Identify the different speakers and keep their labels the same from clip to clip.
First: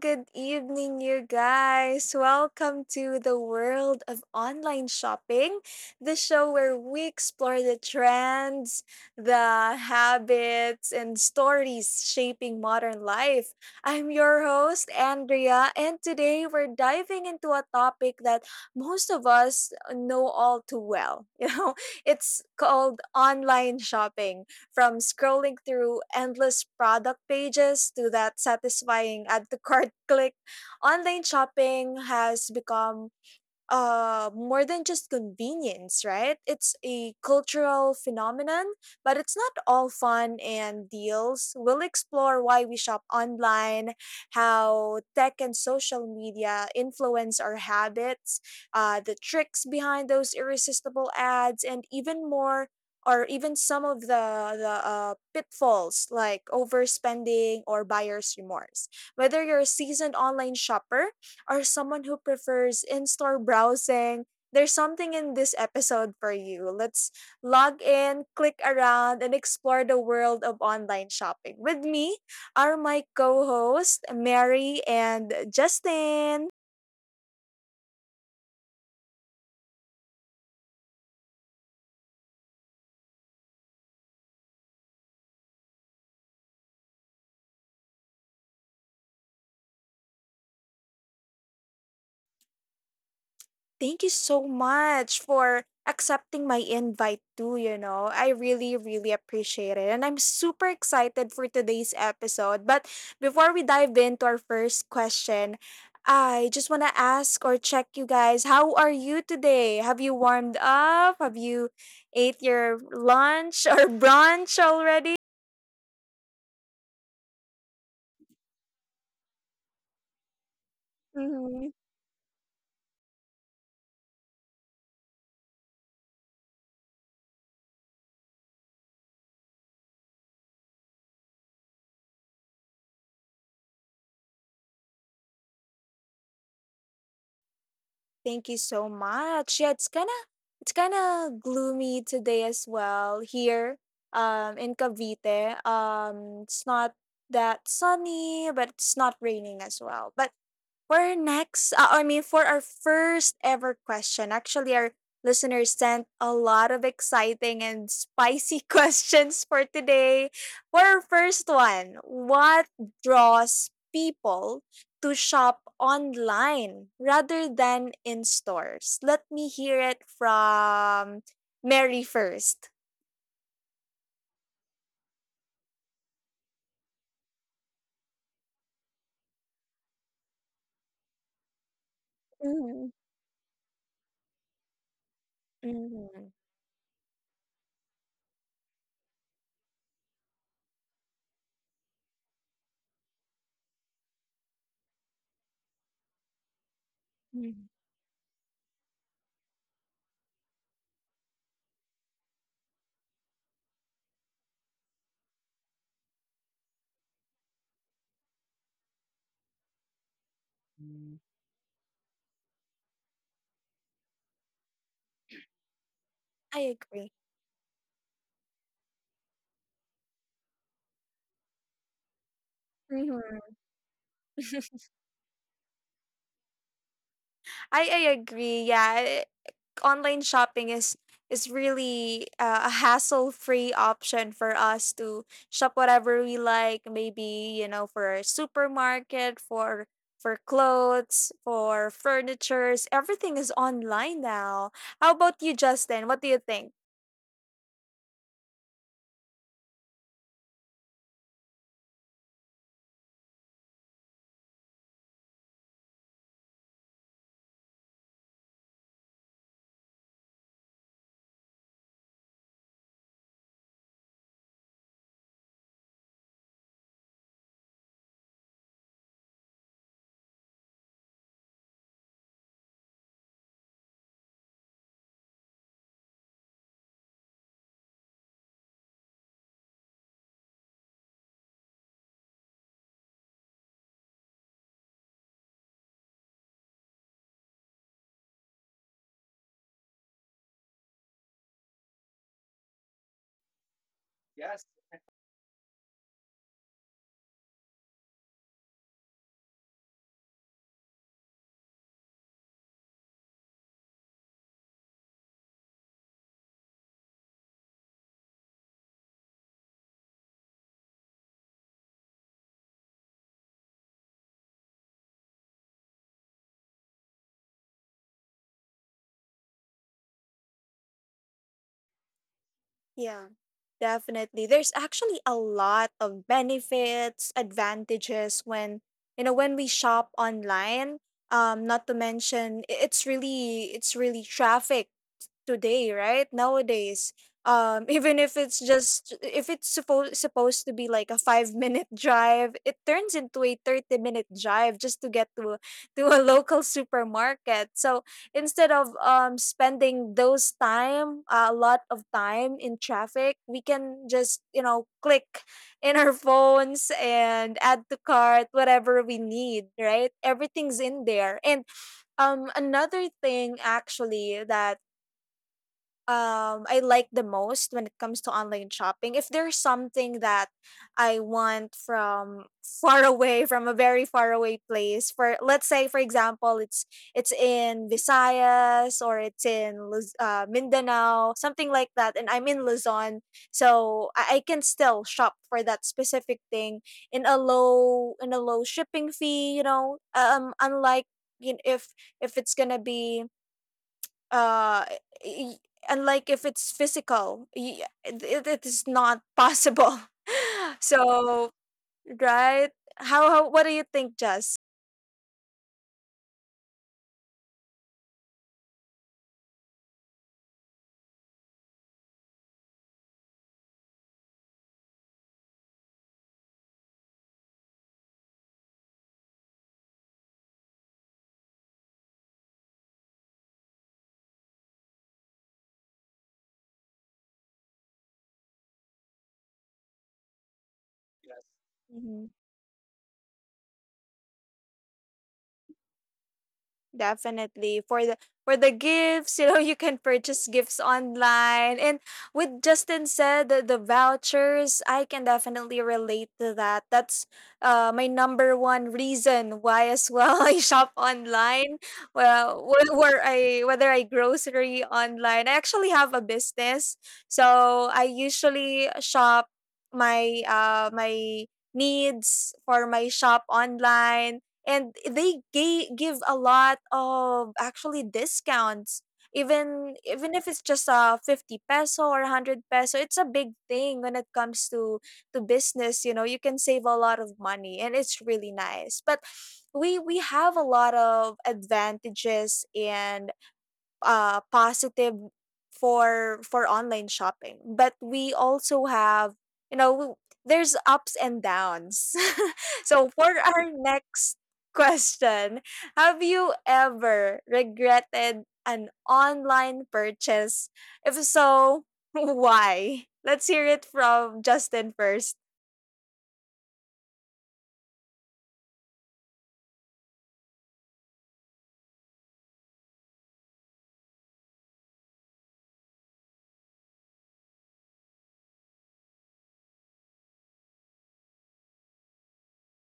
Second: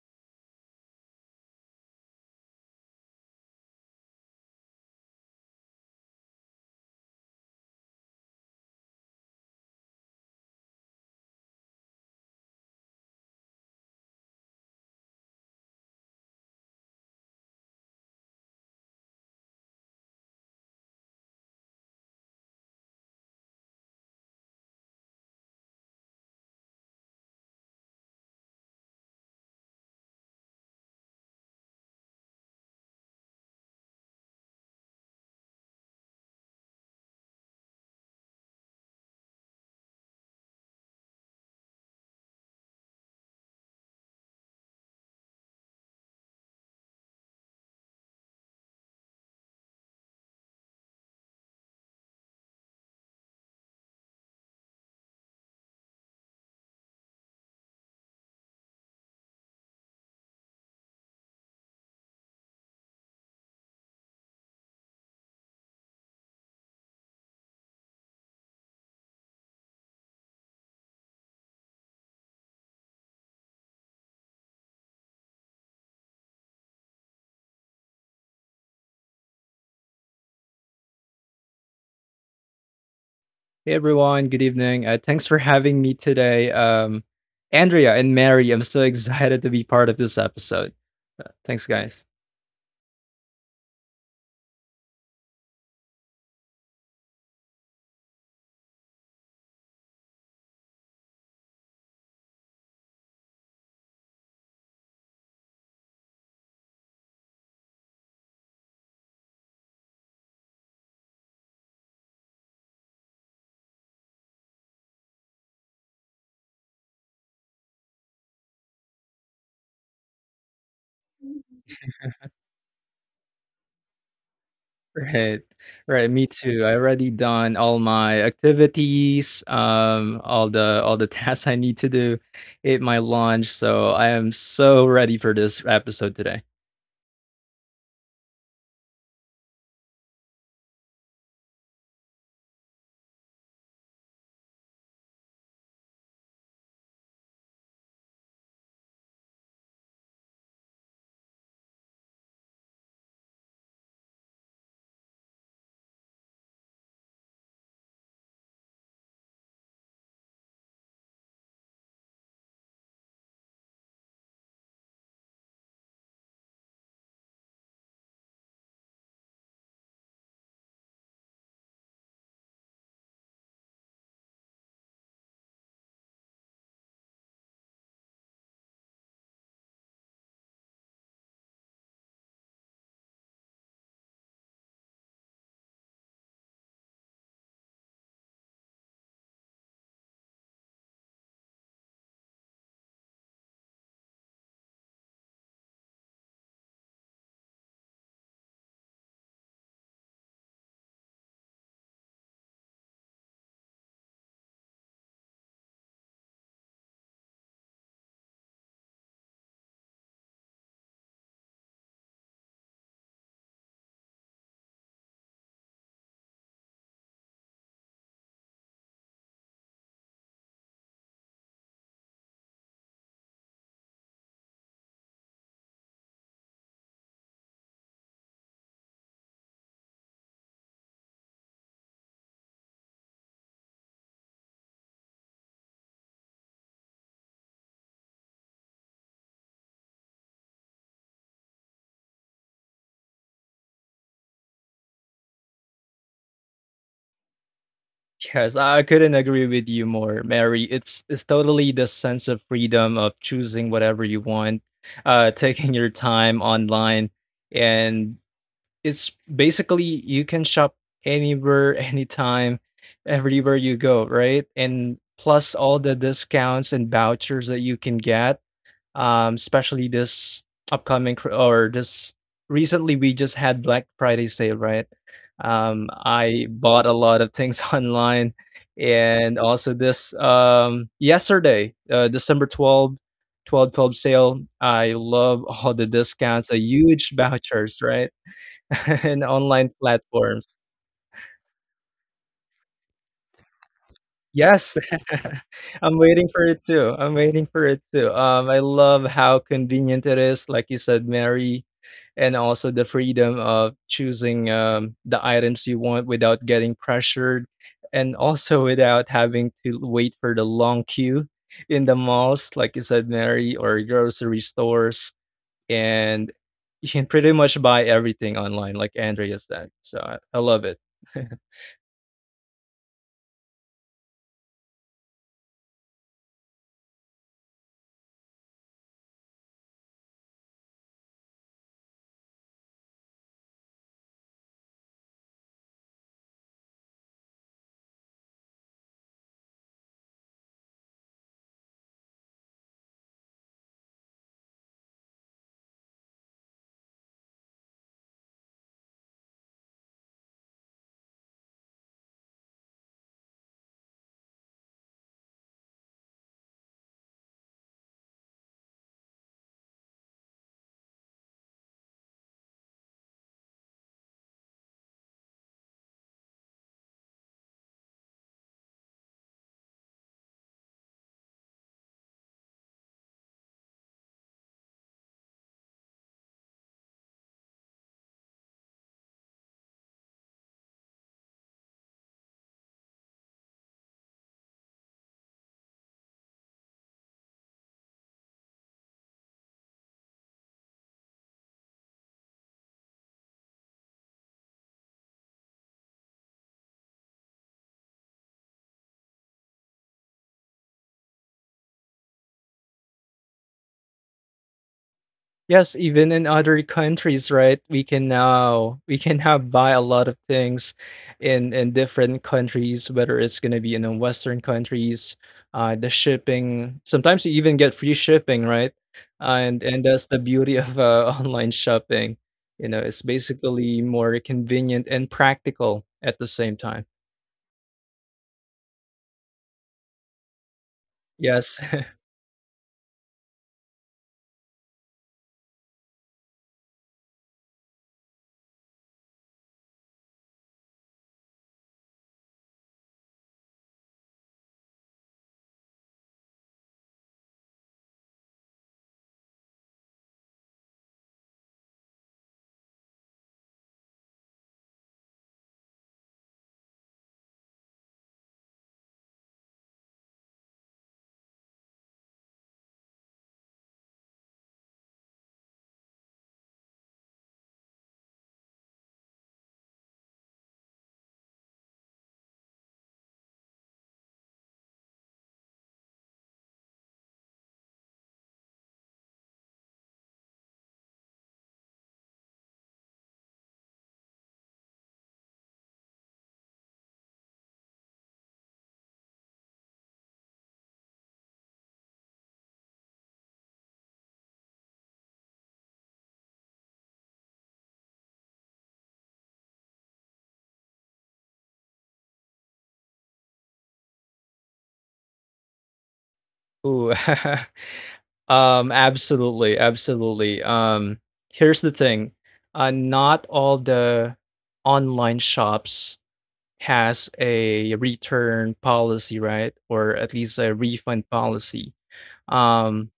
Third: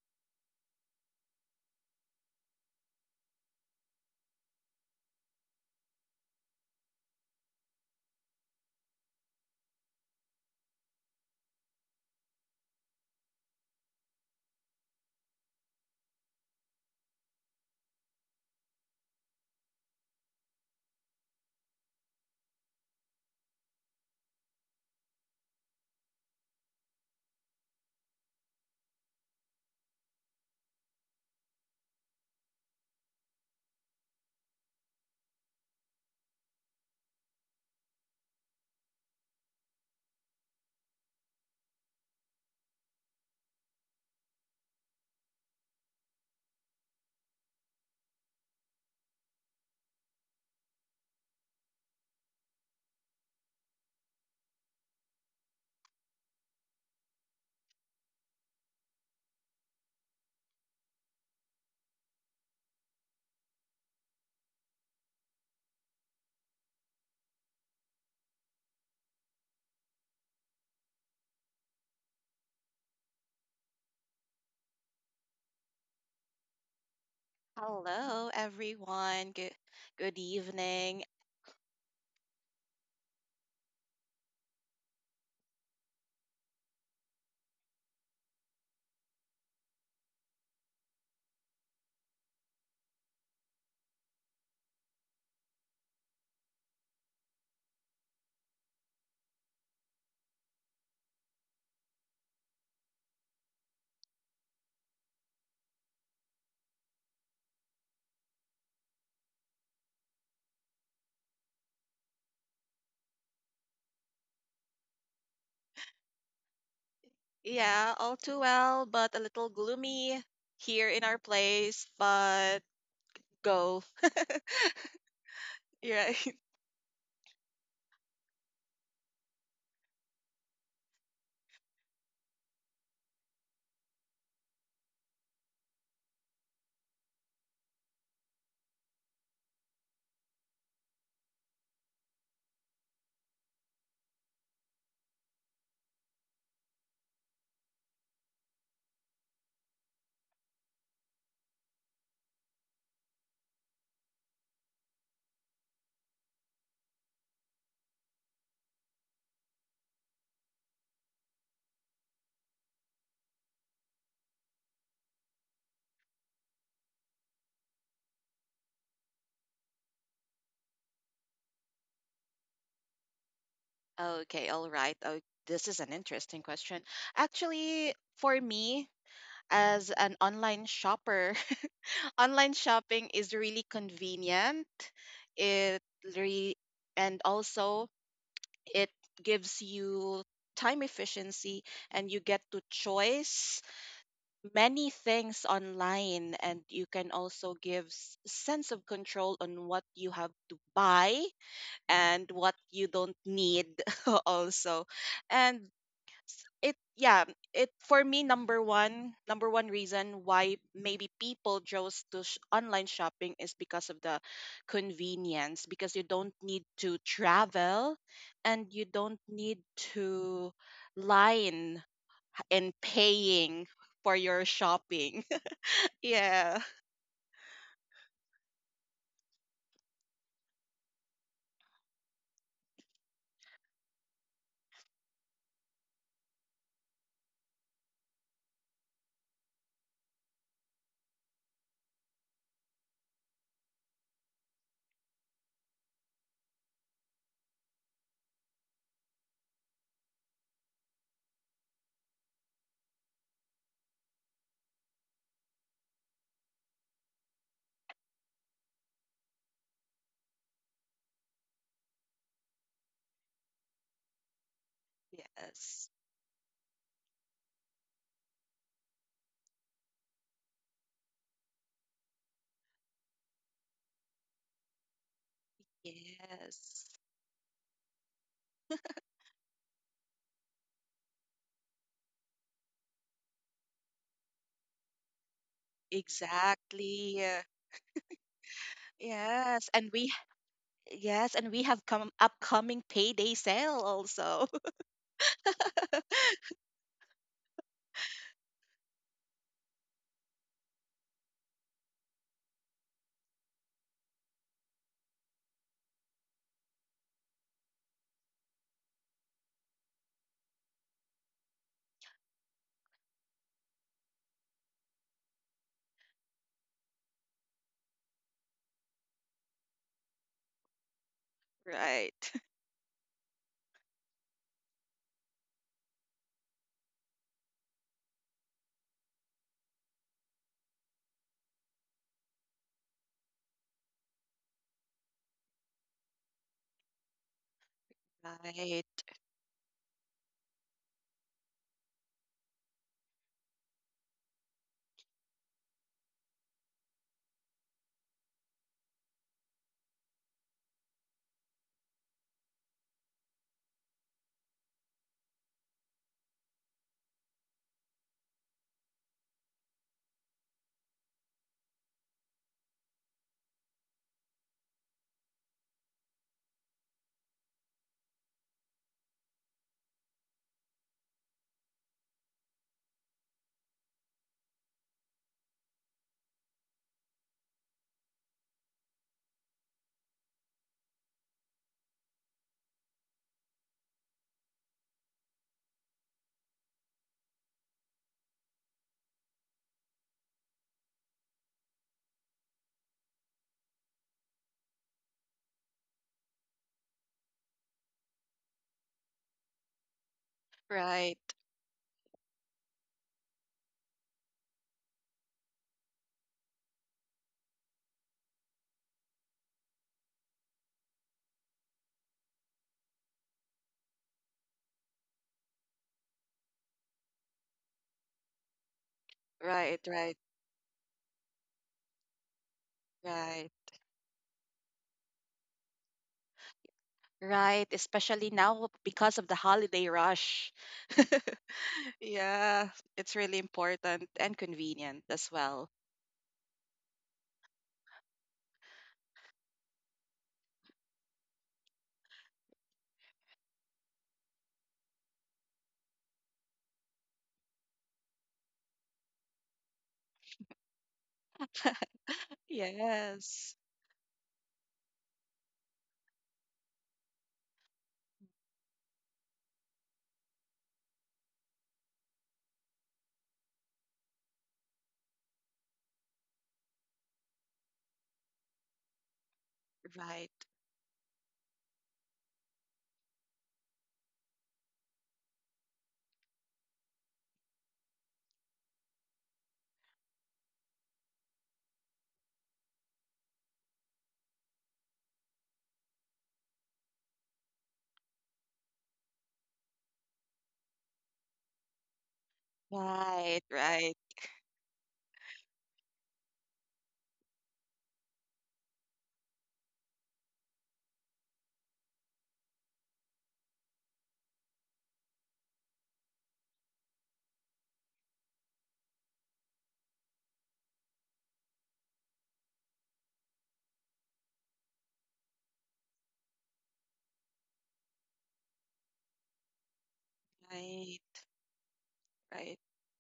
Speaker 1: Good evening, you guys. Welcome to the world of online shopping, the show where we explore the trends, the habits, and stories shaping modern life. I'm your host, Andrea, and today we're diving into a topic that most of us know all too well. It's called online shopping from scrolling through endless product pages to that satisfying add to cart click, online shopping has become more than just convenience, right? It's a cultural phenomenon, but it's not all fun and deals. We'll explore why we shop online, how tech and social media influence our habits, the tricks behind those irresistible ads, and even more. Or even some of the pitfalls like overspending or buyer's remorse. Whether you're a seasoned online shopper or someone who prefers in store browsing, there's something in this episode for you. Let's log in, click around, and explore the world of online shopping. With me are my co hosts, Mary and Justin.
Speaker 2: Hello, everyone. Good evening.
Speaker 3: Hey everyone, good evening. Thanks for having me today. Andrea and Mary, I'm so excited to be part of this episode. Thanks, guys.
Speaker 1: Thank you so much for accepting my invite too, I really, really appreciate it. And I'm super excited for today's episode. But before we dive into our first question, I just want to ask or check you guys, how are you today? Have you warmed up? Have you ate your lunch or brunch already?
Speaker 2: Yeah, all too well, but a little gloomy here in our place. But go.
Speaker 3: Right, right.
Speaker 2: Yeah.
Speaker 3: Me too. I already done all my activities, all the tasks I need to do, ate my lunch, so I am so ready for this episode today.
Speaker 1: Thank you so much. Yeah, it's kind of gloomy today as well here in Cavite. It's not that sunny, but it's not raining as well. But for our next, I mean, for our first ever question, actually, our listeners sent a lot of exciting and spicy questions for today. For our first one, what draws people to shop online rather than in stores? Let me hear it from Mary 1st.
Speaker 2: Okay, all right. Oh, this is an interesting question. Actually, for me, as an online shopper, online
Speaker 1: Mm-hmm.
Speaker 2: shopping is really convenient. It re and also, it gives you time efficiency, and you get to choice many things online, and you can also give sense of control on what you have to buy and what you don't need, also. And s- it yeah it for me, number one reason why maybe people chose to online shopping is because of the convenience, because you don't need
Speaker 1: I
Speaker 2: to
Speaker 1: agree.
Speaker 2: travel and you don't need to line and
Speaker 1: Mhm.
Speaker 2: paying for your shopping, yeah.
Speaker 1: I agree. Yeah, online shopping is really a hassle-free option for us to shop whatever we like, maybe, you know, for a supermarket, for clothes, for furnitures, everything is online now. How about you, Justin? What do you think?
Speaker 3: Yes, I couldn't agree with you more, Mary. It's totally the sense of freedom of choosing whatever you want, taking your time online, and it's basically you can shop anywhere, anytime, everywhere you go, right? And plus
Speaker 2: Yes.
Speaker 3: all the discounts and vouchers that you can get especially this upcoming cr- or this recently we just had Black Friday sale, right? I bought
Speaker 2: Yes.
Speaker 3: a lot of things online, and also this yesterday, December 12th, 12, 12, sale. I love all the discounts, the huge
Speaker 2: Exactly.
Speaker 3: vouchers, right, and
Speaker 2: Yes.
Speaker 3: online
Speaker 2: And we
Speaker 3: platforms.
Speaker 2: yes, and we have come upcoming payday sale also.
Speaker 3: Yes, I'm waiting for it too. I'm waiting for it too. I love how convenient it is, like you said, Mary, and also the freedom of choosing the items you want without getting pressured, and also without having to wait for the long queue in the malls, like you said, Mary, or grocery stores, and you can pretty much buy everything online, like Andrea said. So I love it.
Speaker 2: Right.
Speaker 1: Yeah, definitely, there's actually a lot of benefits, advantages when, you know, when we shop online. Not to mention, it's really traffic today, right? Nowadays, even if it's
Speaker 2: Right.
Speaker 1: just, if it's supposed to be like a 5 minute drive, it turns into a 30 minute drive just to get to to a local supermarket. So instead of spending those time, a lot of time in traffic, we can just, you know, click in our phones and add to cart whatever we need. Right, everything's in there, and another thing actually that I like the most when it comes to online shopping. If there's something that I want from far away, from a very far away place, for, let's say for example, it's in Visayas, or it's in Mindanao, something like that, and I'm in Luzon, so I can still shop for that specific thing in a low, in a low shipping fee. You know, unlike, you know, if it's gonna be uh y- and, like, if it's physical, it, it is not possible.
Speaker 2: Right.
Speaker 1: So right. How, what do you think, Jess?
Speaker 3: Yes, even in other countries, right? We can now buy a lot of things in different countries, whether it's gonna be in the Western countries, the shipping. Sometimes you even get free shipping, right? and
Speaker 2: Right.
Speaker 3: and that's
Speaker 2: Right.
Speaker 3: the beauty of online shopping. You know, it's
Speaker 2: Right.
Speaker 3: basically more convenient and practical at the same time.
Speaker 2: Right. Especially now because of the holiday rush.
Speaker 3: Yes.
Speaker 1: Mm-hmm.
Speaker 2: Yeah, it's really important and convenient as well.
Speaker 1: Definitely. For the gifts, you know, you can purchase gifts online. And with Justin said, the vouchers, I can definitely relate to that. That's my number one reason why as well, I shop online. Well, where
Speaker 2: Yes.
Speaker 1: I whether I grocery online. I actually have a business. So I usually shop my my needs for my shop online, and they give a lot of, actually, discounts. Even
Speaker 2: Right.
Speaker 1: even if it's just a 50 peso or 100 peso, it's a big thing when it comes to business. You know, you can save a lot of money and it's really nice. But we have a lot of advantages and positive for online shopping, but we also have, you know, there's ups and downs. So
Speaker 2: Right.
Speaker 1: for our
Speaker 2: Right.
Speaker 1: next question, have you ever regretted an online purchase? If so, why? Let's hear it from Justin first.
Speaker 3: Ooh. Absolutely, absolutely. Here's the thing. Not all the online shops has a return policy, right? Or at least a
Speaker 2: Right.
Speaker 3: refund policy.
Speaker 2: Right.
Speaker 3: Um,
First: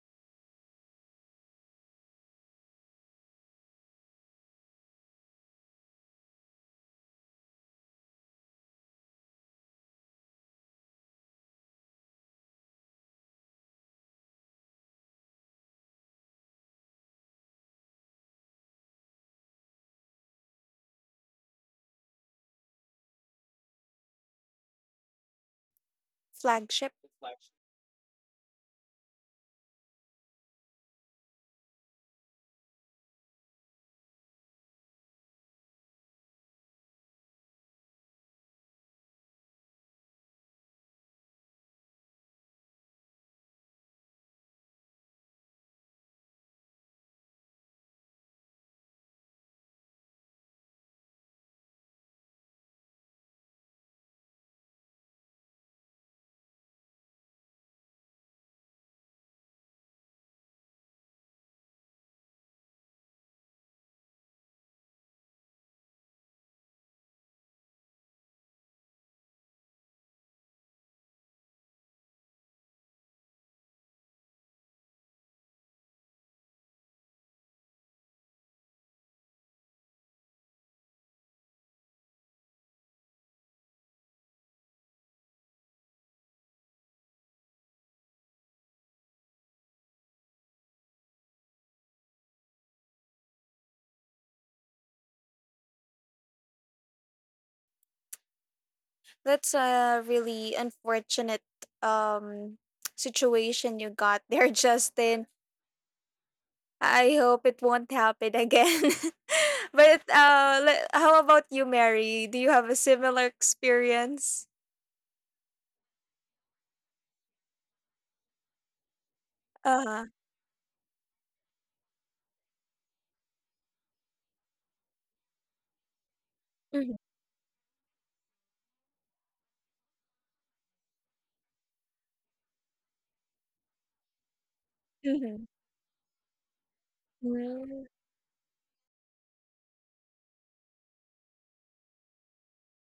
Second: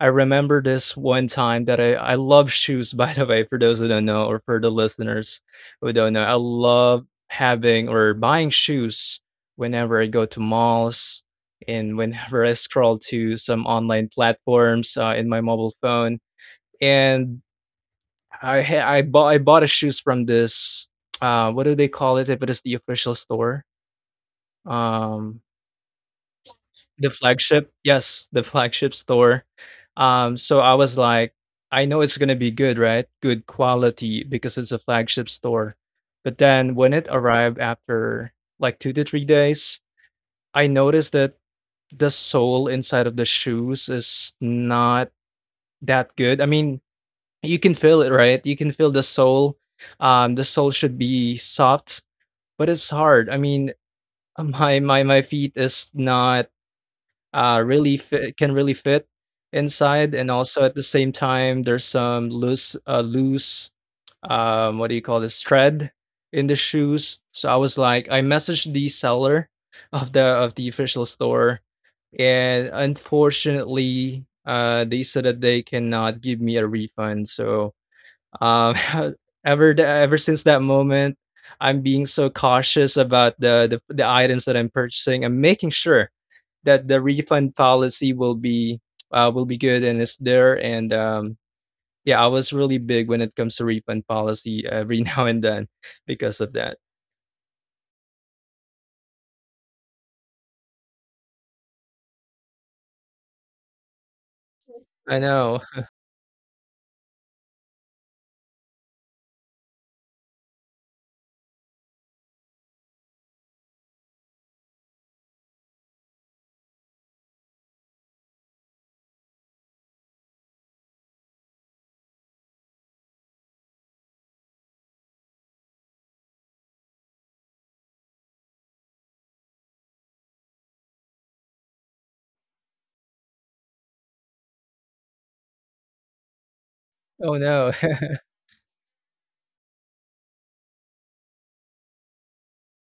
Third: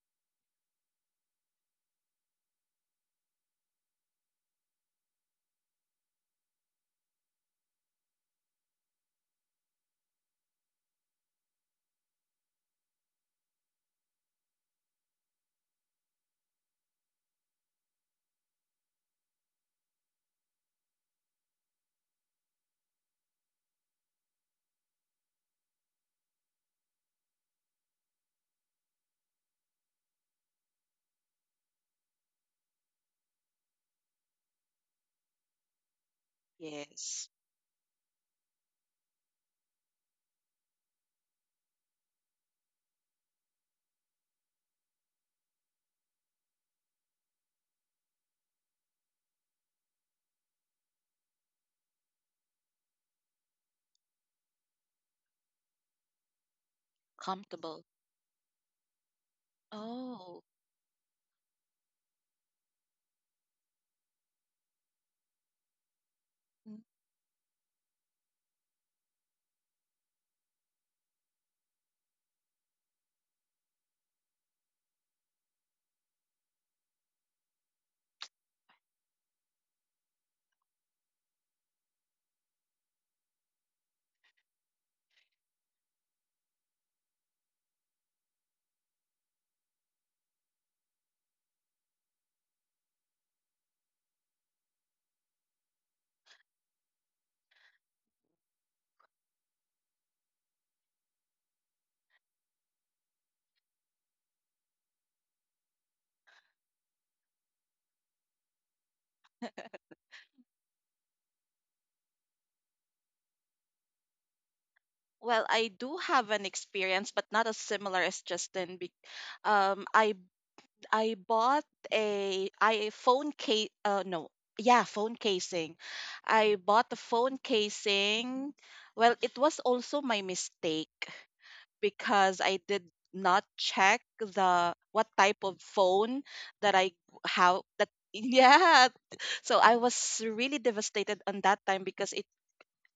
Speaker 3: I remember this one time that I love shoes, by the way, for those who don't know or for the listeners who don't know. I love having or buying shoes whenever I go to malls and whenever I scroll to some online platforms in my mobile phone. And I bought a shoes from this what do they call it if it is the official store? Um
Speaker 1: Flagship.
Speaker 3: The flagship, yes, the flagship store. So I was like, "I know it's gonna be good, right? Good quality because it's a flagship store." But then when it
Speaker 2: Yes.
Speaker 3: arrived after, like, 2 to 3 days, I noticed that the sole inside of the shoes is not that good. I mean, you can feel it, right? You can feel the sole. The sole should be soft, but it's hard. I mean, my feet is not
Speaker 2: Comfortable.
Speaker 3: can really fit inside, and
Speaker 2: Oh.
Speaker 3: also at the same time, there's some loose, what do you call this, thread in the
Speaker 2: Mm.
Speaker 3: shoes. So I was like, I messaged the seller of the official store, and unfortunately, they said that they cannot give me a refund. So um, ever since that moment. I'm being so cautious about the items that I'm purchasing. I'm making sure that the refund policy will be good and is there. And yeah, I was really big when it comes to refund policy every now and then because of that.
Speaker 1: That's a really unfortunate um situation you got there,
Speaker 3: I
Speaker 1: Justin.
Speaker 3: know.
Speaker 1: I hope it won't happen again. But how about you, Mary? Do you have a similar experience?
Speaker 2: Well, I do have an experience, but not as similar as Justin. Um,
Speaker 1: Uh huh.
Speaker 2: I I bought a I phone case. No, yeah, phone casing. I bought a
Speaker 1: Mm-hmm.
Speaker 2: phone casing. Well, it was also my mistake because I did not check the what type
Speaker 1: Mm-hmm.
Speaker 2: of phone that I
Speaker 3: Oh
Speaker 2: how
Speaker 3: no.
Speaker 2: that yeah. So I was really devastated on that time, because it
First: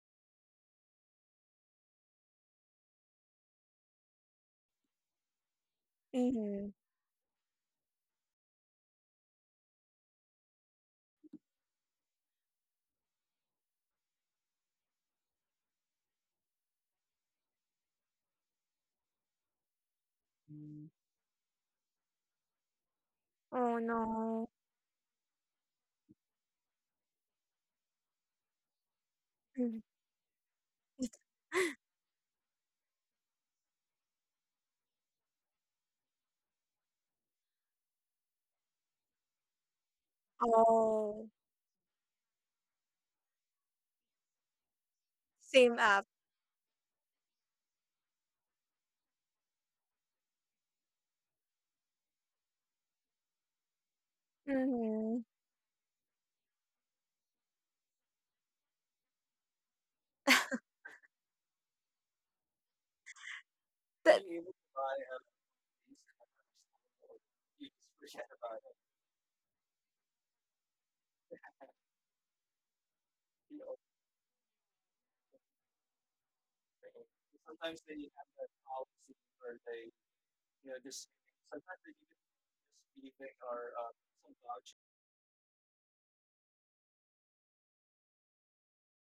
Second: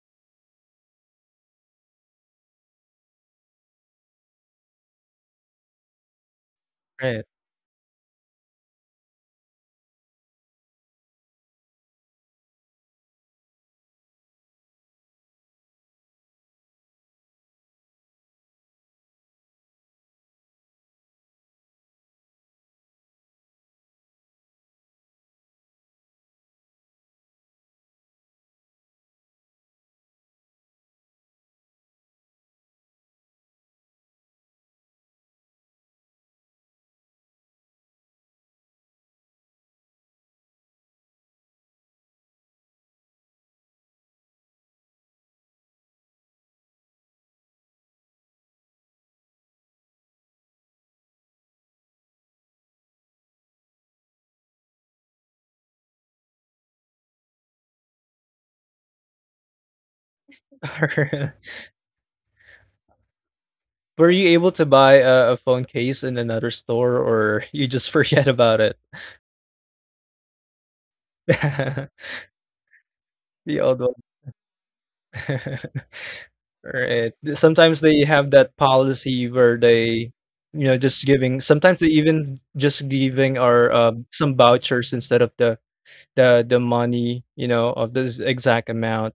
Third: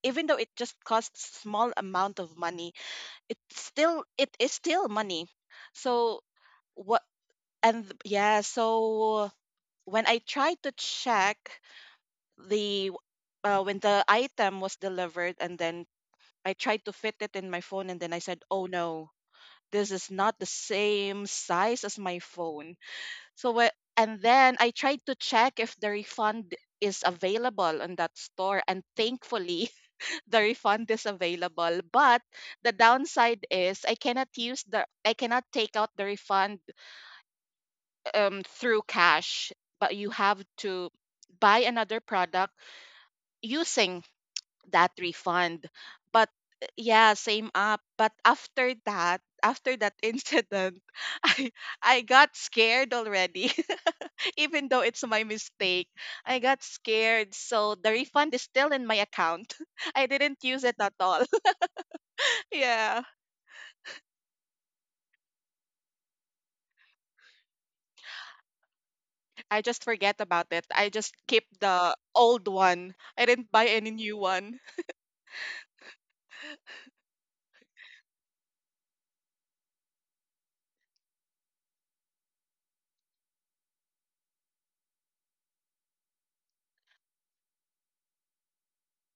Speaker 2: even though it just costs small amount of money, it is still money. so
Speaker 1: Mm-hmm.
Speaker 2: what
Speaker 3: Right.
Speaker 2: and th- yeah so when I tried to check the when the item was delivered, and then I tried to fit it in my phone, and then I said, "Oh no, this is not the
Speaker 1: Mm.
Speaker 2: same size as my phone." So
Speaker 1: Oh
Speaker 2: and
Speaker 1: no.
Speaker 2: then I tried to check if the refund is available on that store, and thankfully
Speaker 1: Mhm.
Speaker 2: the refund is available, but the downside is, I cannot take out the refund, through cash, but you have to
Speaker 1: Oh,
Speaker 2: buy another product using that refund.
Speaker 1: same app.
Speaker 2: But yeah, same up. But after that incident, i I got scared already. Even though it's
Speaker 1: Mm-hmm.
Speaker 2: my mistake, I got scared, so the refund is still in my account. I didn't use it at all. Yeah.
Speaker 3: Were you
Speaker 1: That, being
Speaker 3: able to buy a phone case in another store or you just forget about it?
Speaker 2: I just forget about it. I just keep the old one. I didn't
Speaker 3: The
Speaker 2: buy
Speaker 3: old
Speaker 2: any
Speaker 3: one.
Speaker 2: new one.
Speaker 3: Right. Sometimes they have that policy where they, you know, just giving, sometimes they even just giving our some vouchers instead of the money, you know, of this exact amount,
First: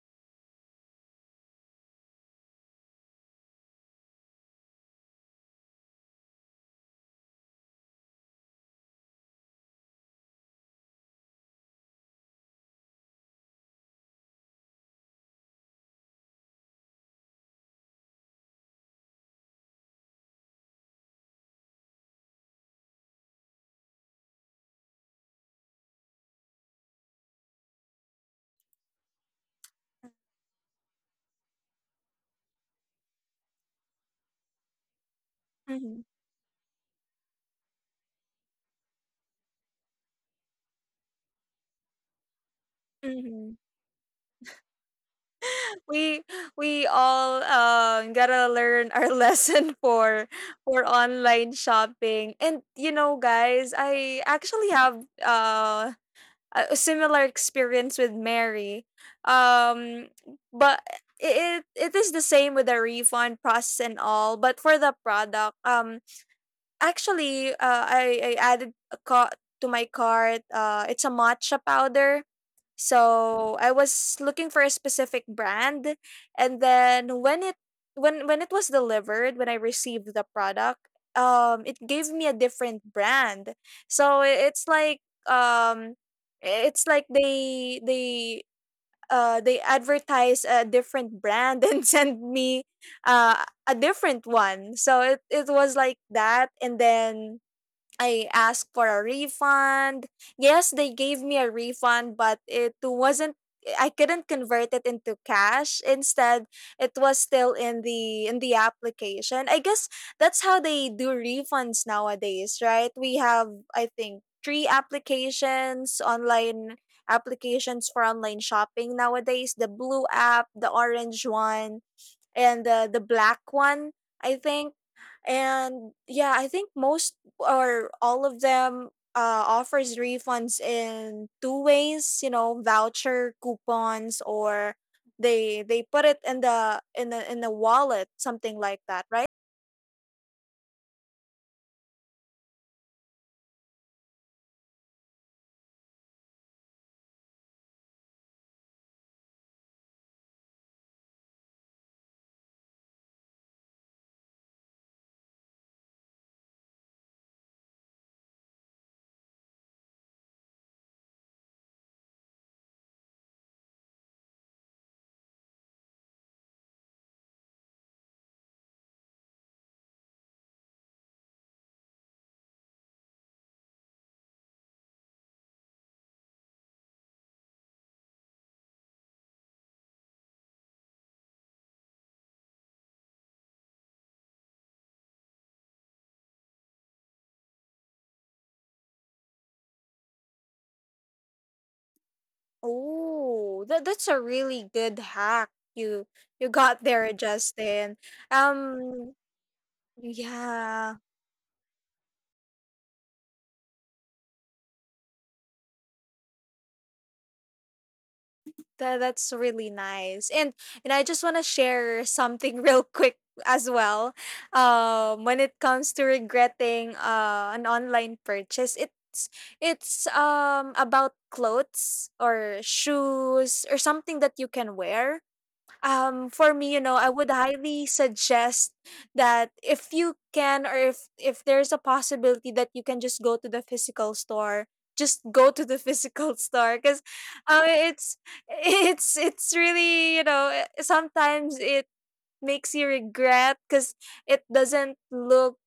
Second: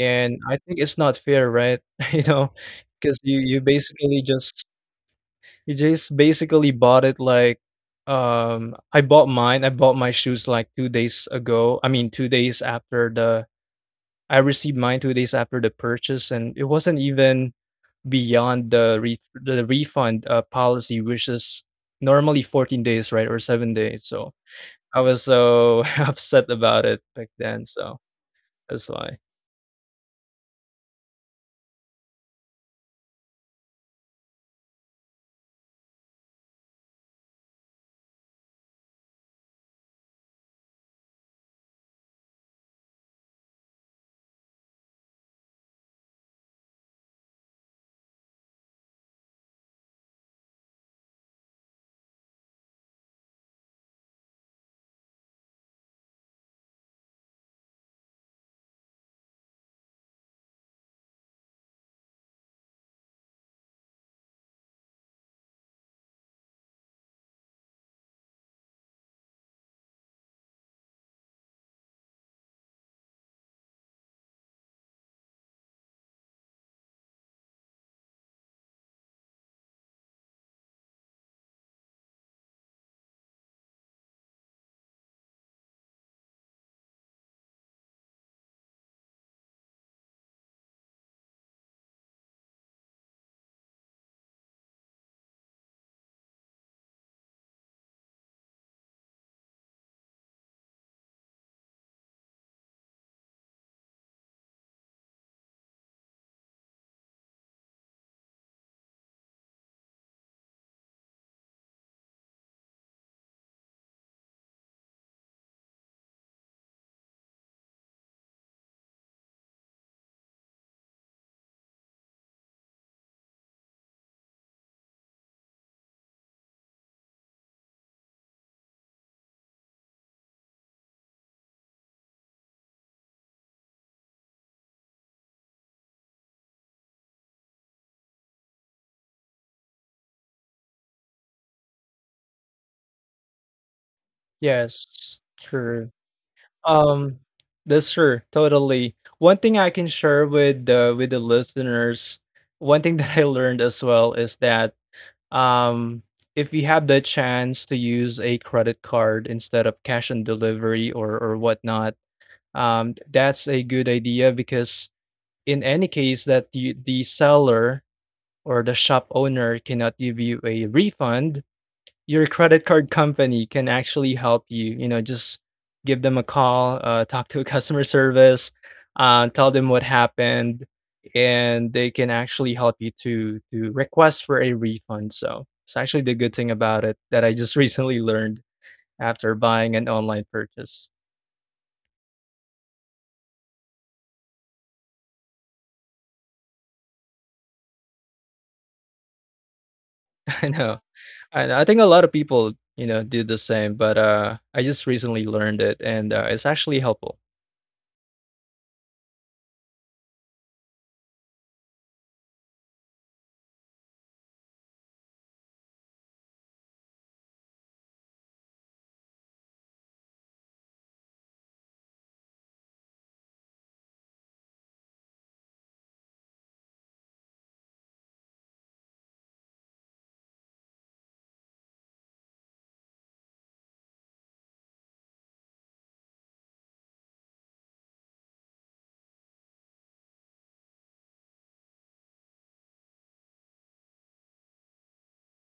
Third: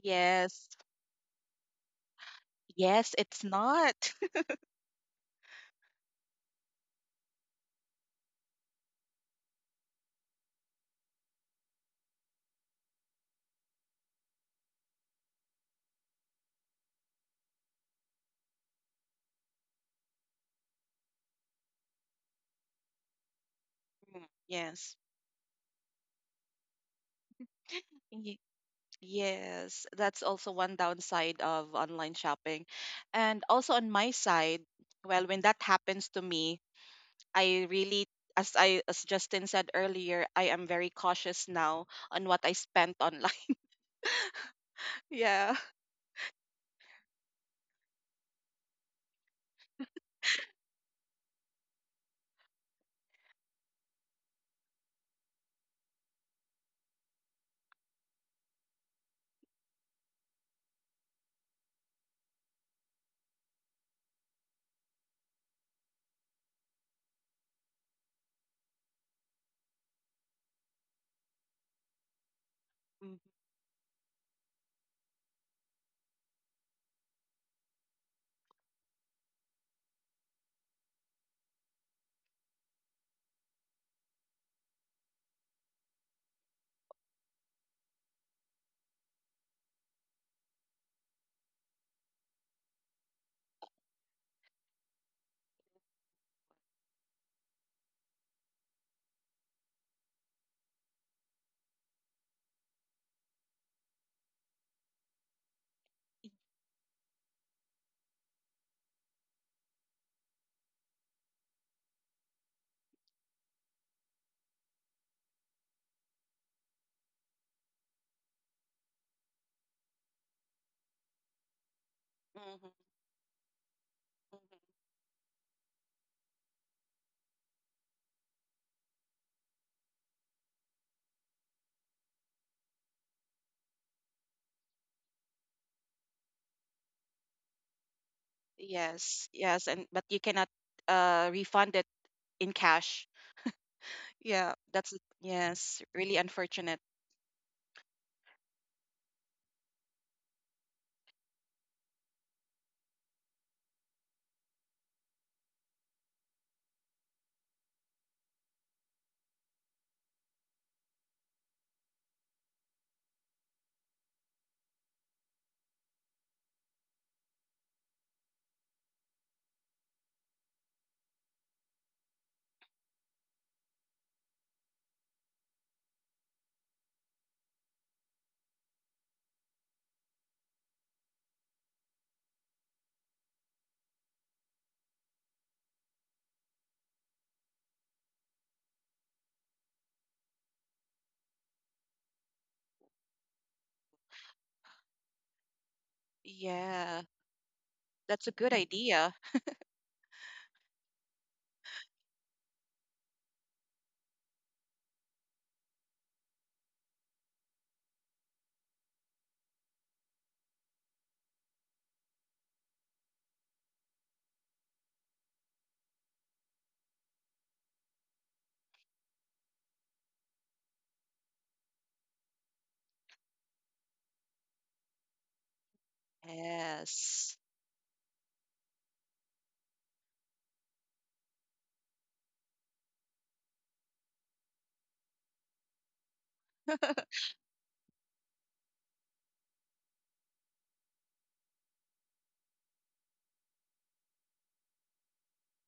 Speaker 3: and I
Speaker 2: Yes.
Speaker 3: think it's not fair, right? You know
Speaker 2: Yes,
Speaker 3: because you
Speaker 2: it's
Speaker 3: you
Speaker 2: not.
Speaker 3: basically just you just basically bought it like, I bought my shoes, like, 2 days ago. I mean, 2 days after the I received mine 2 days after the purchase, and it wasn't even beyond the refund, policy, which is normally 14 days, right, or 7 days,
Speaker 2: Mm,
Speaker 3: so
Speaker 2: yes.
Speaker 3: I was so upset about it back then, so
Speaker 2: Ye-
Speaker 3: That's why.
Speaker 2: Yes, that's also one downside of online shopping. And also on my side, well, when that
Speaker 1: able.
Speaker 2: happens to me, I really, as Justin said earlier, I am very cautious now on what I spent online.
Speaker 1: Mm-hmm.
Speaker 2: Yeah.
Speaker 1: we we all gotta learn our lesson for online shopping. And you know, guys, I actually have a similar experience with Mary. um but it is the same with the refund process and all, but for the product. Actually, I added a co to my cart, it's a matcha powder.
Speaker 2: Mhm,
Speaker 1: So I was looking for a specific brand, and then when it, when it was delivered, when I received the product, it gave me a different brand. So it's like, um, it's like they they advertise a different brand and send me a different one. So it was like that. And then I asked for a refund. Yes, they gave me a refund, but it wasn't, I couldn't convert it into cash. Instead, it was still in the application. I guess that's how they do refunds nowadays, right? We have, I think, three applications, online applications for online shopping nowadays, the blue app, the orange one,
Speaker 2: mhm,
Speaker 1: and the black one, I
Speaker 2: mhm.
Speaker 1: think. And yeah, I think most or all of them offers refunds in two ways. You know, voucher coupons, or they put it in the in the in the wallet, something like that,
Speaker 2: Yes,
Speaker 1: right?
Speaker 2: yes, and but you cannot refund it in cash. Yeah, that's
Speaker 3: Yes,
Speaker 2: yes,
Speaker 3: true.
Speaker 2: really unfortunate.
Speaker 3: Um, that's true. Totally. One thing I can share with the listeners, one thing that I learned as well is that um, if you have the chance to use a credit card instead of cash on delivery or whatnot, that's a good idea because in any case that the seller or the shop owner cannot give you a refund, your credit card company can actually help you. You know, just give them a call, talk to a customer service, tell them what happened, and they can actually help you to request for a refund. So it's actually the good thing about it that I just recently learned after buying an online purchase.
Speaker 1: Oh, that that's a really good hack. You you got
Speaker 2: Yeah,
Speaker 1: there, Justin.
Speaker 2: that's a good idea.
Speaker 1: Um,
Speaker 3: I
Speaker 1: yeah.
Speaker 3: know, and I think a lot of people you know do the same, but I just recently learned it, and it's actually helpful.
Speaker 1: That that's really nice. And I just wanna share something real quick as well. When it comes to regretting an online purchase, it's about clothes or shoes or something that you can wear. For me, you know, I would
Speaker 2: Yes.
Speaker 1: highly suggest that if you can, or if there's a possibility that you can, just go to the physical store, just go to the physical store. Because uh, it's it's really, you know, sometimes it makes you regret because it doesn't look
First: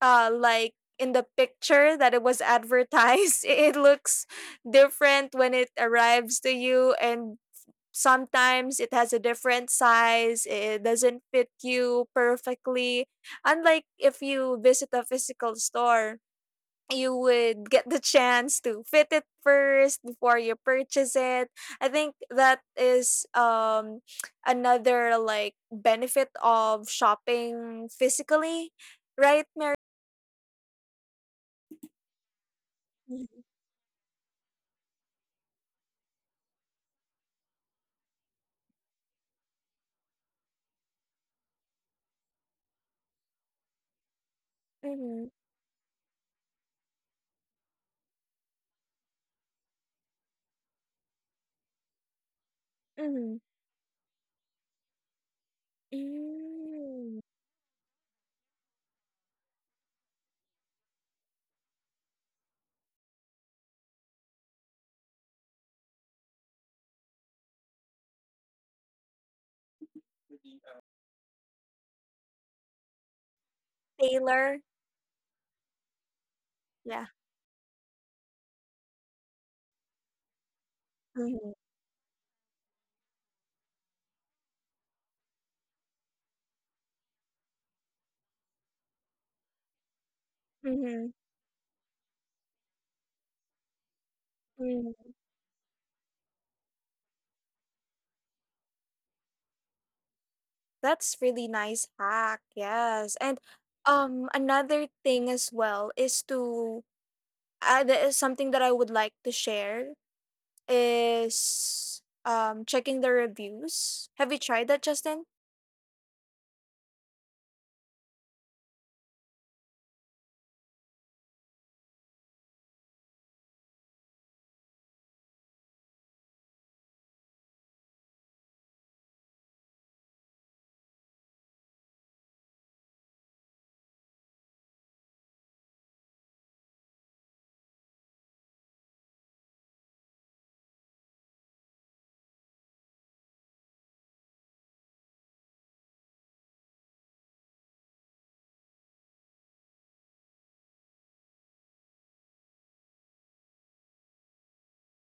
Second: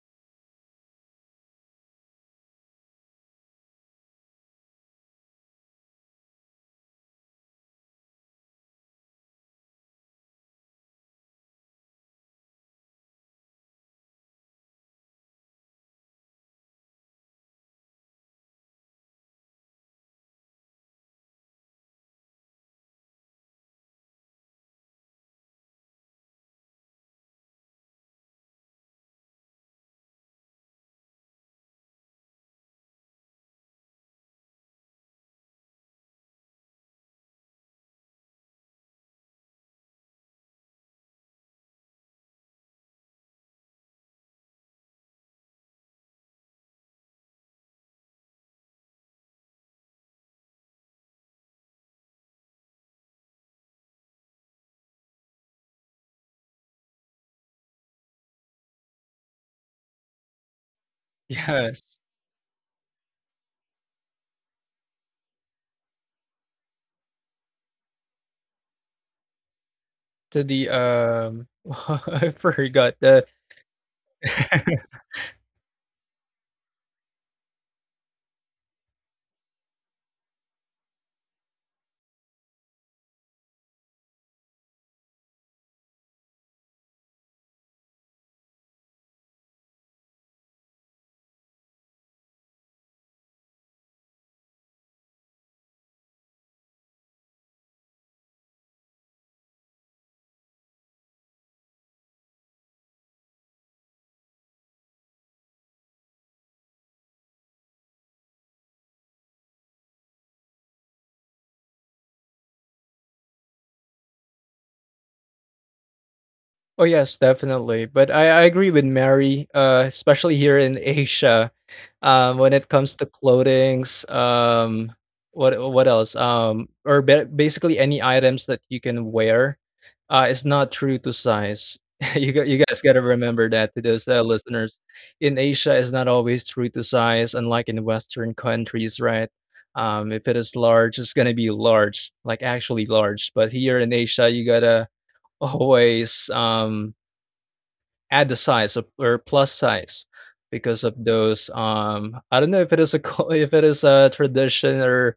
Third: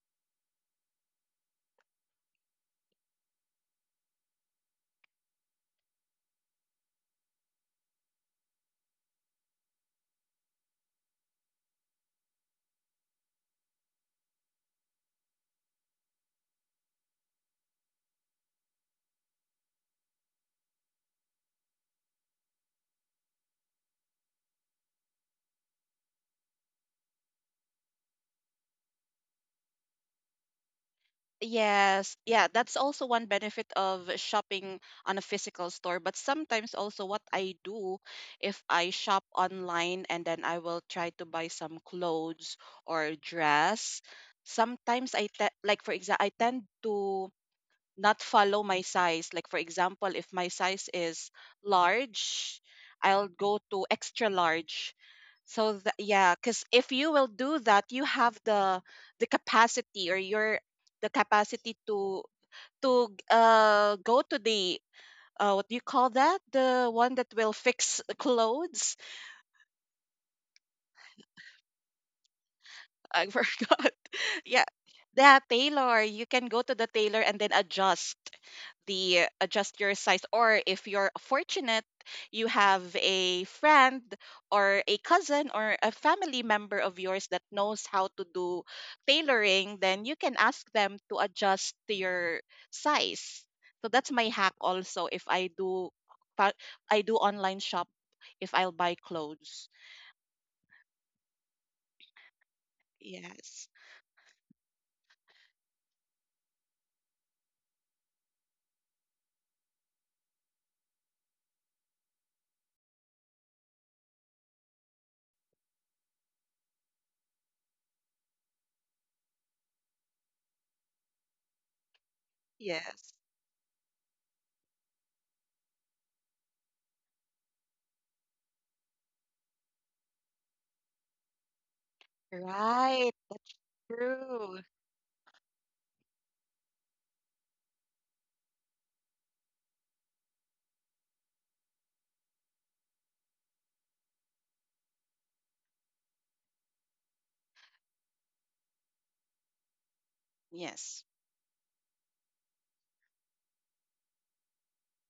Speaker 1: like in the picture that it was advertised. It looks different when it arrives to you, and sometimes it has a different size, it doesn't fit you perfectly. Unlike if you visit a physical store, you would get the chance to fit it first before you purchase it. I think that is another like benefit of shopping physically, right, Mary?
Speaker 2: Yes, yeah, that's also one benefit of shopping on a physical store. But sometimes also what I do, if I shop online and then I will try to buy some clothes or dress, sometimes
Speaker 1: Mm-hmm.
Speaker 2: I te like, for example, I tend to not follow my size. Like, for example, if my size is large, I'll
Speaker 1: Mm-hmm.
Speaker 2: go to extra large. So that, yeah, because if you
Speaker 1: Mm.
Speaker 2: will do that, you have the capacity, or your the capacity
Speaker 3: Yes,
Speaker 2: to go to the, what do you call that? The one that will fix clothes.
Speaker 3: to the I forgot the
Speaker 2: I forgot.
Speaker 1: Taylor.
Speaker 2: Yeah. The tailor, you can go to the
Speaker 1: Yeah.
Speaker 2: tailor and then adjust the adjust your size. Or if you're
Speaker 1: Mm-hmm.
Speaker 2: fortunate, you have a friend or a cousin or a family member of yours that knows how to do tailoring, then you can ask them
Speaker 1: Mm-hmm.
Speaker 2: to adjust to your size. So that's my hack also,
Speaker 1: Mm-hmm.
Speaker 2: if I do fa- I do online shop, if I'll buy clothes.
Speaker 1: That's really nice hack. Yes. And
Speaker 2: Yes.
Speaker 1: another thing as well is to that is something that I would like to share is checking the reviews. Have you tried that, Justin?
Speaker 3: Oh yes, definitely. But I agree with Mary, especially here in Asia, when it comes to
Speaker 2: Yes.
Speaker 3: clothings, what else? Basically any items that you can wear, is not true to size. You guys gotta
Speaker 2: Right.
Speaker 3: remember that to those
Speaker 2: True.
Speaker 3: listeners. In Asia, it's not always true to size, unlike in Western countries, right? If it is large, it's gonna be large, like actually large. But here in Asia, you gotta always add the size of, or plus size because of
Speaker 2: Yes.
Speaker 3: those, I don't know if it is a co if it is a tradition or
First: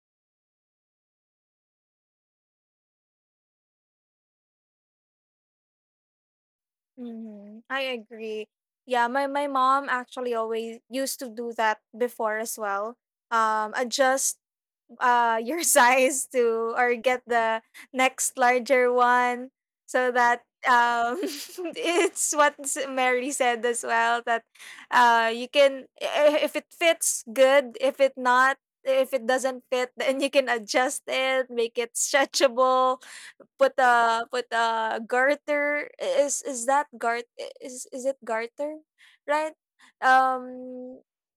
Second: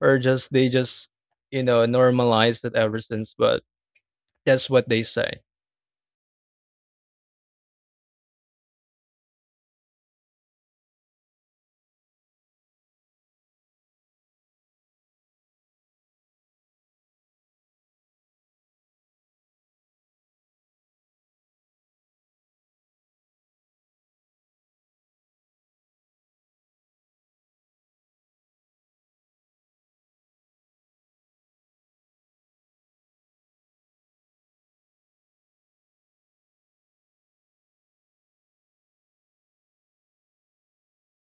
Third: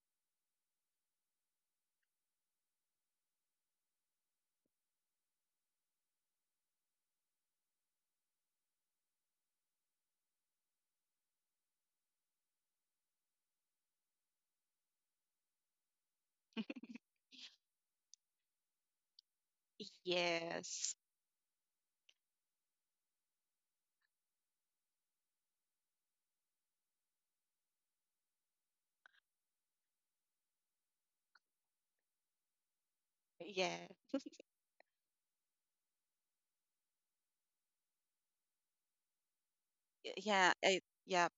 Speaker 3: or just they just, you know, normalized it ever since, but that's what they say.
Speaker 1: Mm-hmm. I agree. Yeah, my mom actually always used to do that before as well. Adjust your size to, or get the next larger one, so that
Speaker 2: Yes.
Speaker 1: um it's what Mary said as well, that you can, if it fits good, if it not, if it doesn't fit, then you can adjust it, make it stretchable,
Speaker 2: Yeah.
Speaker 1: put a put a garter. Is that is it garter, right?
Speaker 2: Yeah. I,
Speaker 1: um
Speaker 2: yeah.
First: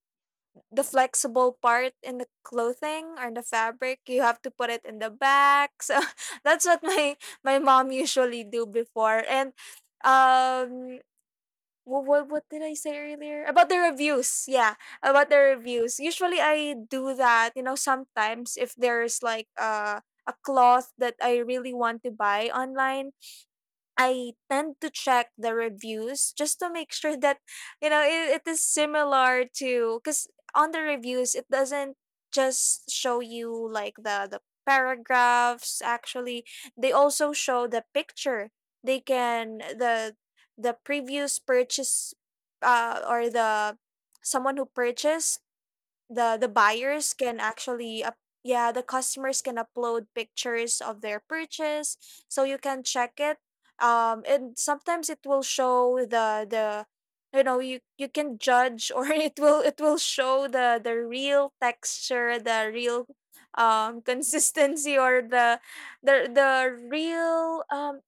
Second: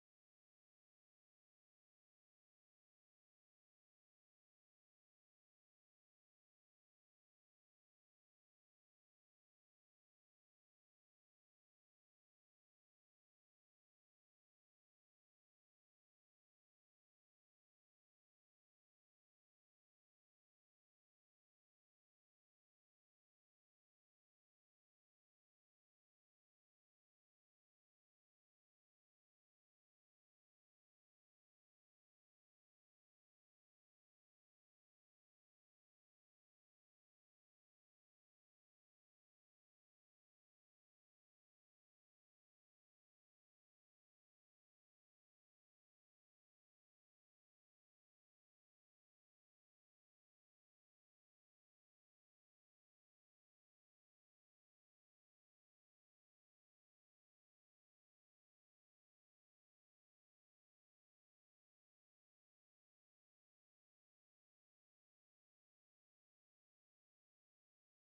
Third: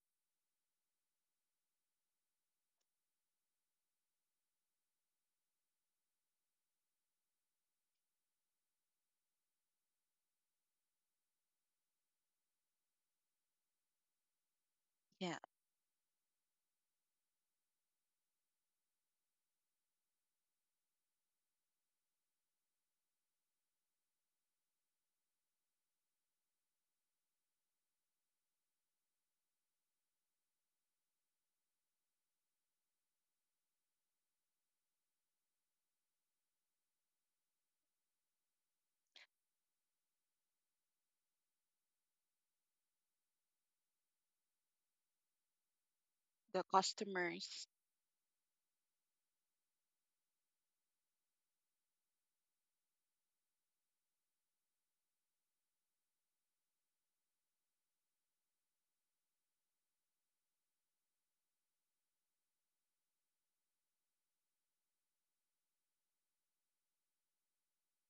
Speaker 1: the flexible part in the clothing or the fabric, you have to put it in the back. So that's what my mom usually do before. And um what did I say earlier about the reviews? Yeah, about the
Speaker 2: Yeah.
Speaker 1: reviews. Usually I do that, you know, sometimes if there's like, a cloth that I really want to buy online, I tend to check the reviews just to make sure that, you know, it is similar to, because on the reviews it doesn't just show you like the paragraphs. Actually they also show the picture. They can the previous purchase, or the, someone who purchased, the
Speaker 2: The
Speaker 1: buyers can
Speaker 2: customers.
Speaker 1: actually yeah, the customers can upload pictures of their purchase, so you can check it. And sometimes it will show the, you know, you can judge, or it will show the real texture, the real consistency, or the real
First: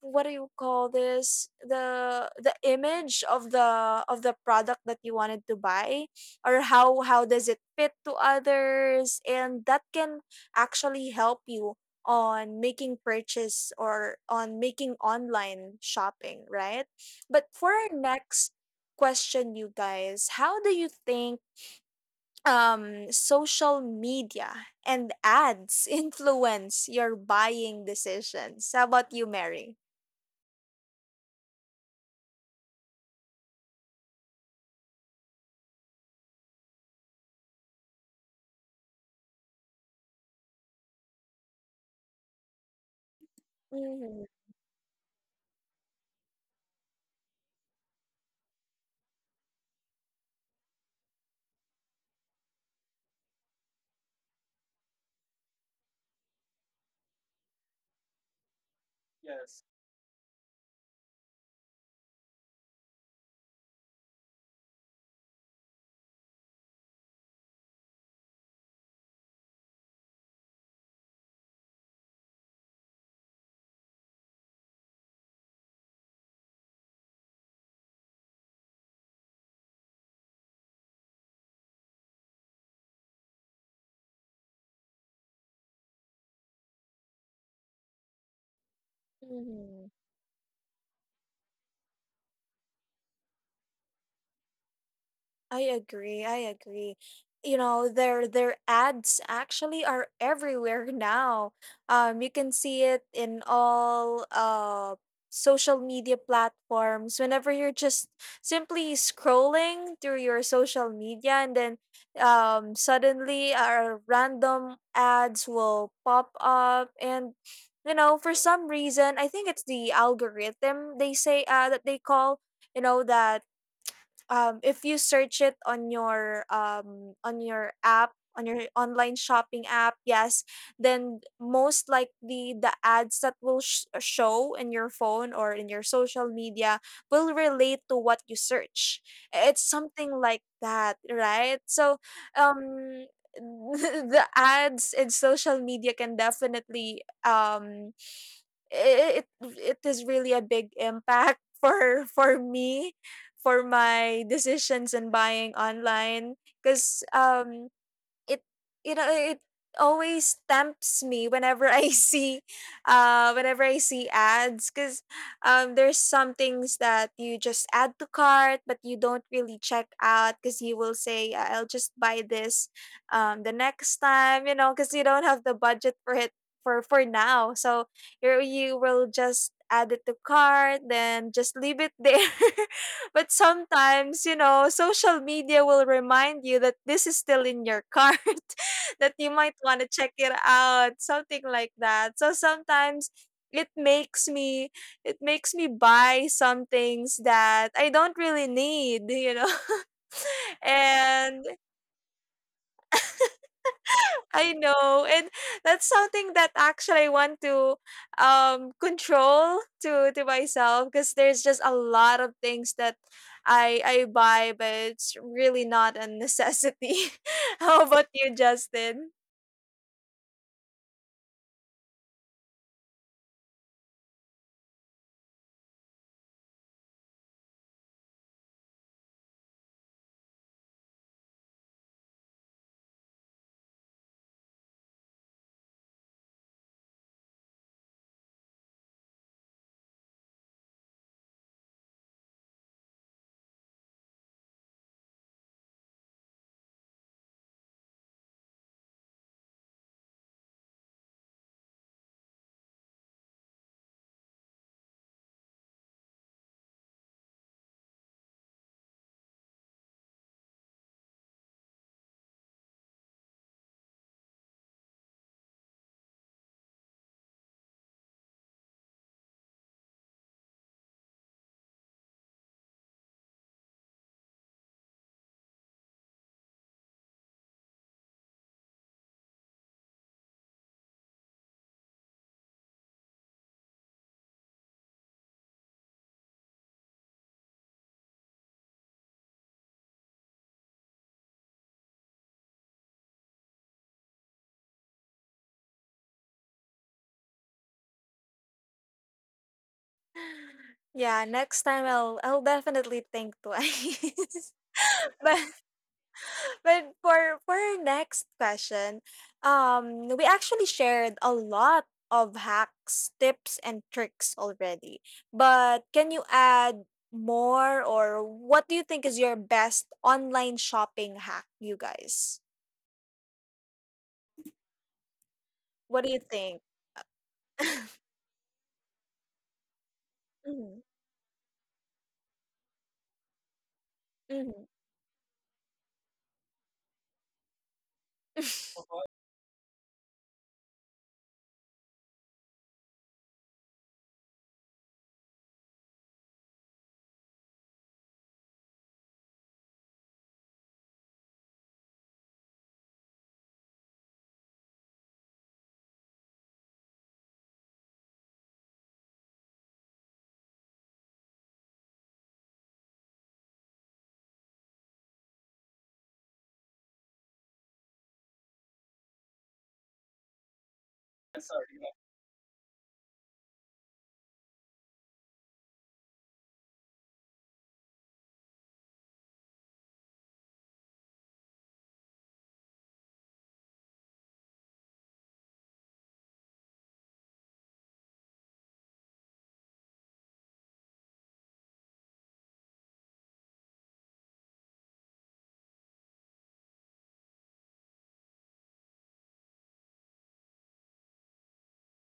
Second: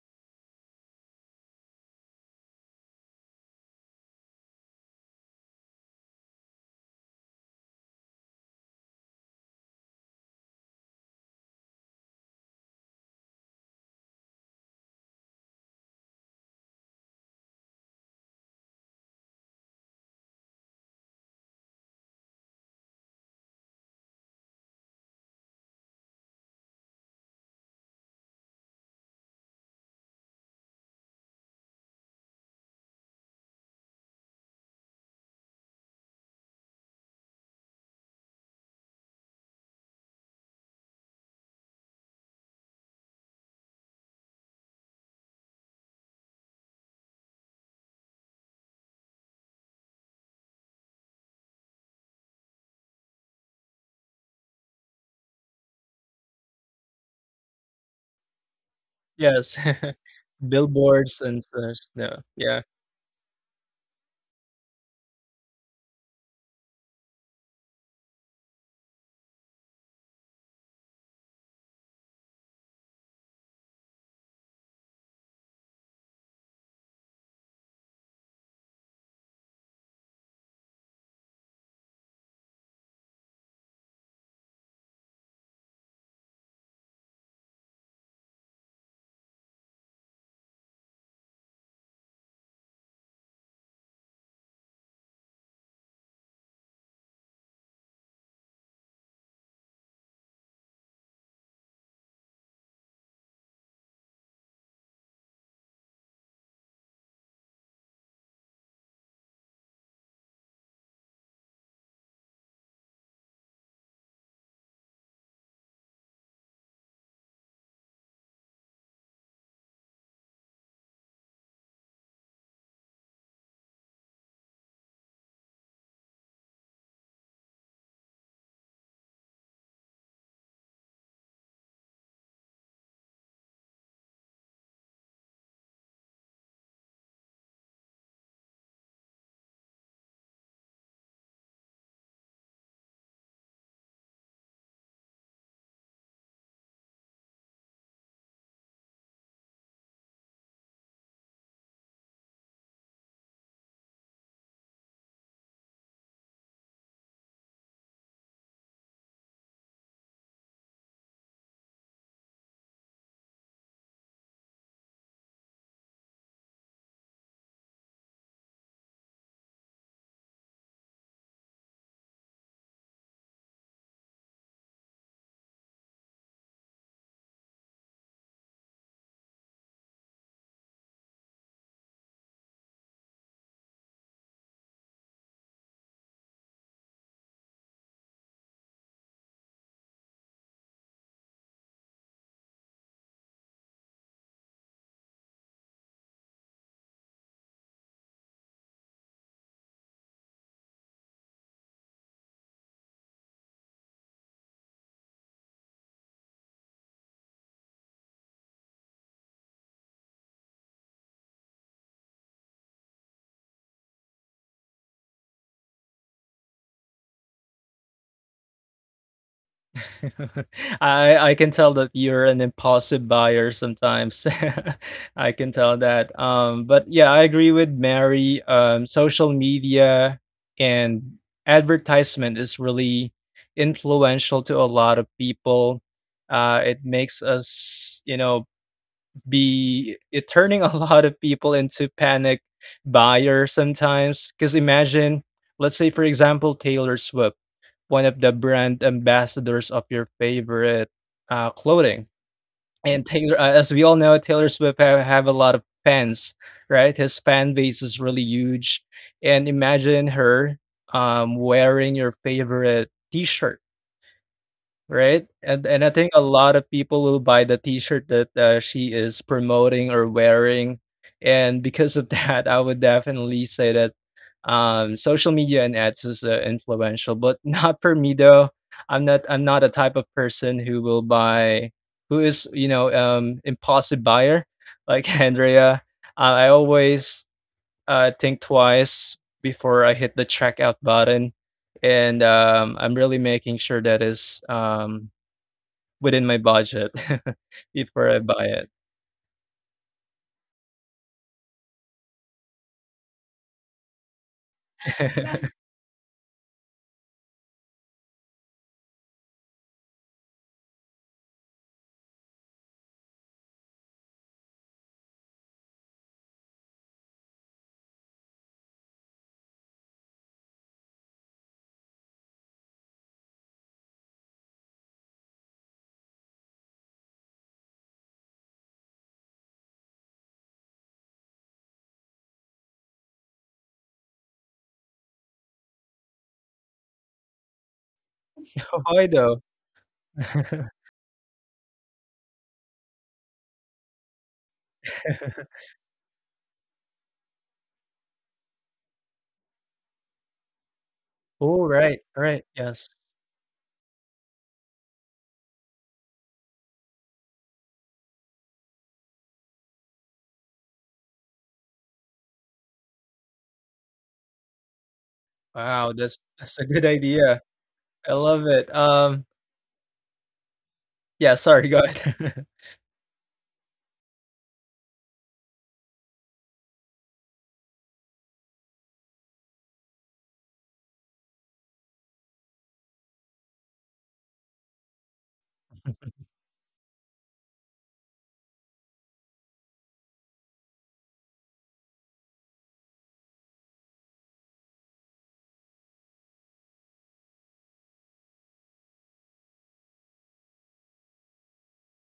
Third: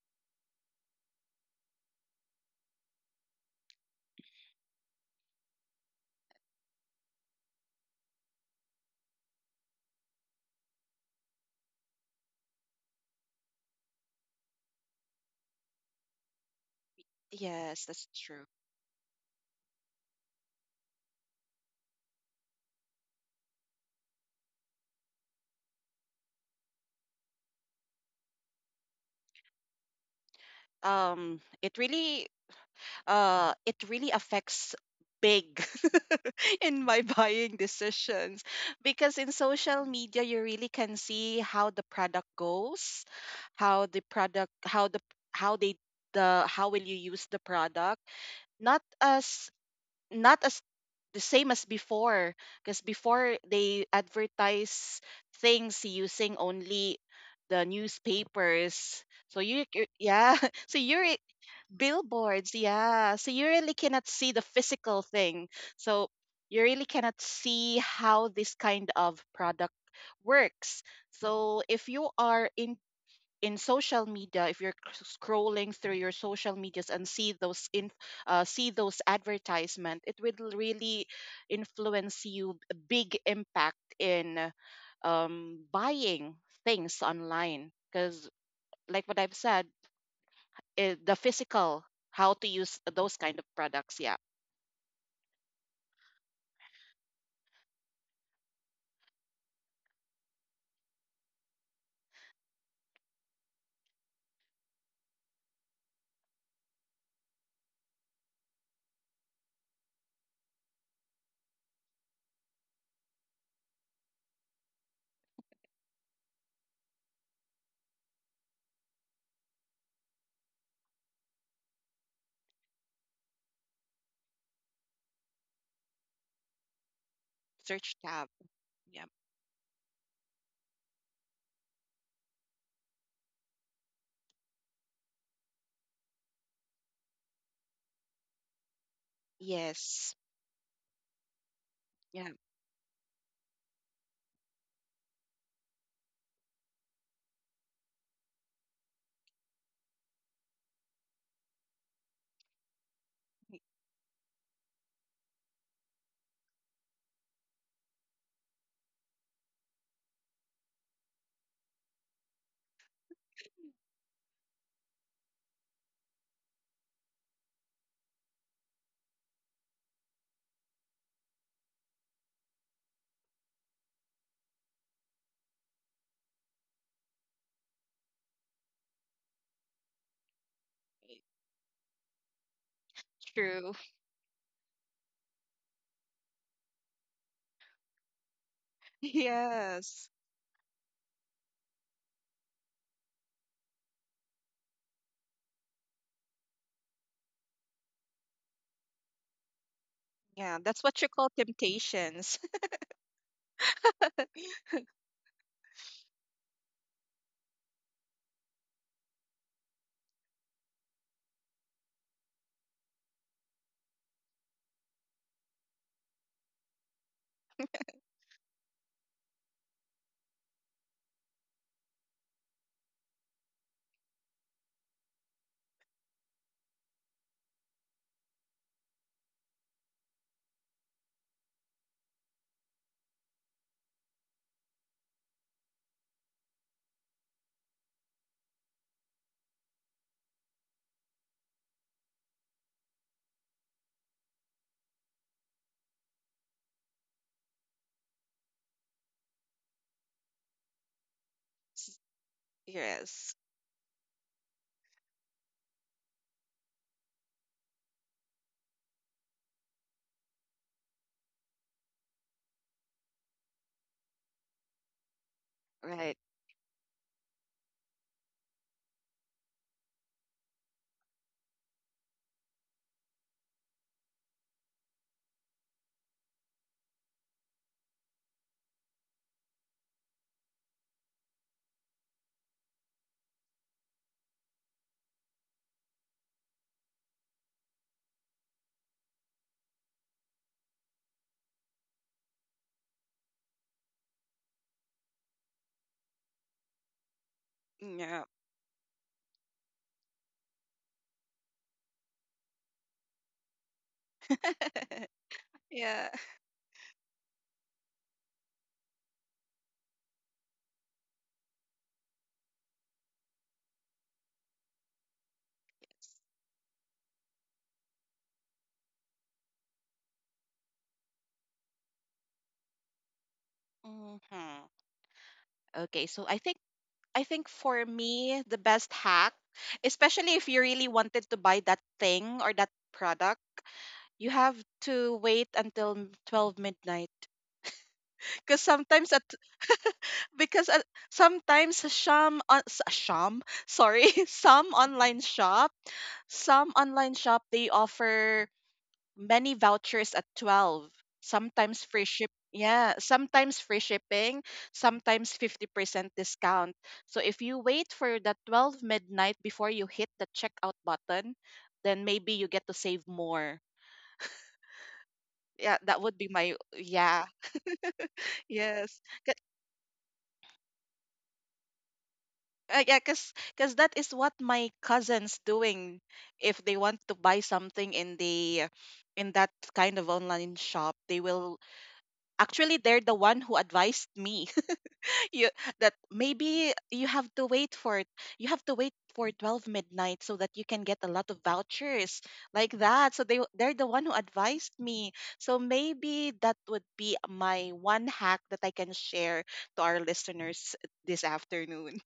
Speaker 1: what do you call this, the image of the product that you wanted to buy, or how does it fit to others. And that can actually help you on making purchase, or on making online shopping, right? But for
Speaker 2: Yes,
Speaker 1: our
Speaker 2: that's true.
Speaker 1: next question, you guys, how do you think social media and ads influence your buying decisions? How About you, Mary?
Speaker 2: Um, it really, it really affects big, in my buying decisions, because in social media you really can see how the product goes, how the product, how the how they the how will you use the product, not as not as the same as before, because before they advertise things using only the newspapers, so
Speaker 3: Yes.
Speaker 2: yeah, so you're
Speaker 3: Billboards and such, yeah.
Speaker 2: billboards,
Speaker 3: Yeah.
Speaker 2: yeah, so you really cannot see the physical thing, so you really cannot see how this kind of product works. So if you are in social media, if you're scrolling through your social medias and see those in see those advertisement, it will really influence you, a big impact in, buying things online, because like what I've said,
Speaker 1: Mhm.
Speaker 2: the physical how to use those kind of products, yeah.
Speaker 1: I agree, I agree. You know, their ads actually are everywhere now. You can see it in all social media platforms. Whenever you're just simply scrolling through your social media, and then suddenly our random ads will pop up, and you know, for some reason, I think it's the algorithm they say, that they call, you know, that if you search it on your
Speaker 2: Search
Speaker 1: app,
Speaker 2: tab.
Speaker 1: on your
Speaker 2: Yeah.
Speaker 1: online shopping app. Yes, then most likely the ads that will show in your phone or in your social media will relate to what you search. It's
Speaker 2: Yes,
Speaker 1: something like that, right? So
Speaker 2: yeah.
Speaker 1: um the ads in social media can definitely it is really a big impact for me, for my decisions in buying online. Because it, you know, it always tempts me whenever I see, whenever I see ads. Because there's some things that you just add to cart but you don't really check out, because you will say, "I- I'll just buy this the next time, you know, because you don't have the budget for it for now." So you will just add it to cart then just leave it there. But
Speaker 2: True.
Speaker 1: sometimes, you know, social media will remind you that this is still in your cart, that you might want to
Speaker 2: Yes.
Speaker 1: check it out, something like that. So sometimes it makes me it makes me buy some things that I don't really need, you know.
Speaker 2: Yeah. That's what you call
Speaker 1: And
Speaker 2: temptations.
Speaker 1: I know, and that's something that actually I want to control, to myself, because there's just a lot of things that I buy, but it's really not a necessity. How about you, Justin?
Speaker 3: I can tell that you're an impulsive buyer sometimes. I can tell that. But yeah, I agree with Mary. Social media and advertisement is really influential to a lot of people. It makes us, you know, be it turning a lot of people into panic buyers sometimes. Because imagine, let's say, for example, Taylor Swift, one of the brand ambassadors of your favorite clothing. And
Speaker 2: Yes.
Speaker 3: Taylor, as we all know, Taylor Swift have a lot of fans, right? His fan base is really huge. And imagine her wearing your favorite T-shirt, right? And I think
Speaker 2: Right.
Speaker 3: a lot of people will buy the T-shirt that, she is promoting or wearing, and because of that, I would definitely say that, social media and ads is influential, but not for me, though. I'm not a type of person who will buy who is, you know, impulsive buyer like Andrea. I always think twice before I hit the checkout button, and, I'm really making sure that is, within my budget before I
Speaker 2: Yeah.
Speaker 3: buy
Speaker 1: Yeah, next time I'll definitely think twice. But.
Speaker 3: it.
Speaker 2: yeah.
Speaker 1: But for our next question, we actually shared a lot of hacks, tips, and tricks already. But can you add more, or what do you think is your best online shopping hack, you guys?
Speaker 2: Mm-hmm.
Speaker 1: What
Speaker 2: Okay,
Speaker 1: do you
Speaker 2: so I
Speaker 1: think?
Speaker 2: think I think for me the best hack, especially if you
Speaker 1: Mhm,
Speaker 2: really wanted to buy that thing or that product, you have
Speaker 1: mhm.
Speaker 2: to wait until 12 midnight. Because
Speaker 3: Why
Speaker 2: sometimes at,
Speaker 3: though.
Speaker 2: because at, sometimes some on s- sham sorry some online shop they offer many vouchers at 12,
Speaker 3: Oh,
Speaker 2: sometimes
Speaker 3: right,
Speaker 2: free ship
Speaker 3: right, yes.
Speaker 2: yeah, sometimes free shipping, sometimes 50% discount. So if you wait for the 12 midnight before you hit the checkout button, then maybe you get to save more. Yeah,
Speaker 3: Wow,
Speaker 2: that would be my,
Speaker 3: that's a good
Speaker 2: yeah.
Speaker 3: idea. I love it.
Speaker 2: Yes. C-
Speaker 3: Yeah, sorry, go ahead.
Speaker 2: yeah, because that is what my cousins doing. If they want to buy something in that kind of online shop, they will actually they're the one who advised me, you that maybe you have to wait for it. You have to wait for 12 midnight so that you can get a lot of vouchers, like that, so they're the one who advised me, so maybe that would be my one hack that I can share to our listeners this afternoon.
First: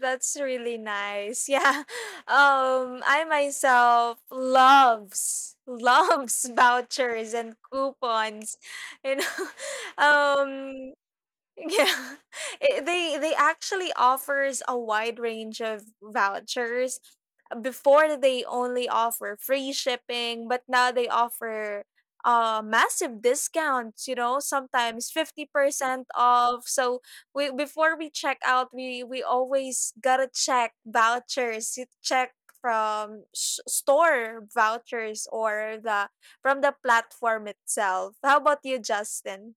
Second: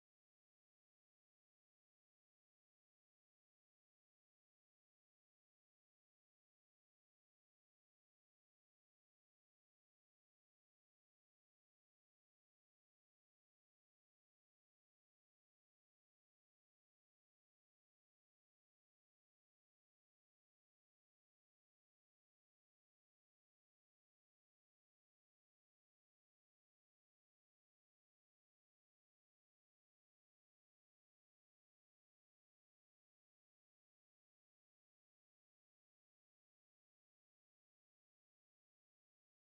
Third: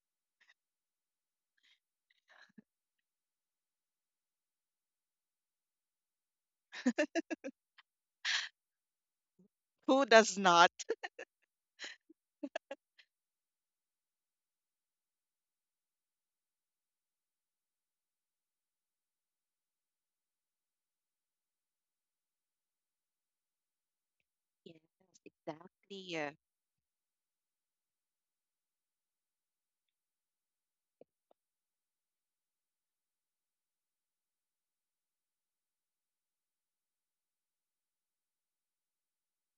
Speaker 1: That's really nice. Yeah. I myself loves loves vouchers and coupons. You know.
Speaker 2: Who does not?
Speaker 1: Um yeah. Eh, they actually offers a wide range of vouchers. Before they only offer free shipping, but now they offer massive discounts, you know,
Speaker 2: Yes,
Speaker 1: sometimes
Speaker 2: exactly.
Speaker 1: 50%
Speaker 2: Yes.
Speaker 1: off. So we, before we check out, we always got to check vouchers. You check from s store vouchers or the from the platform itself. How about you, Justin?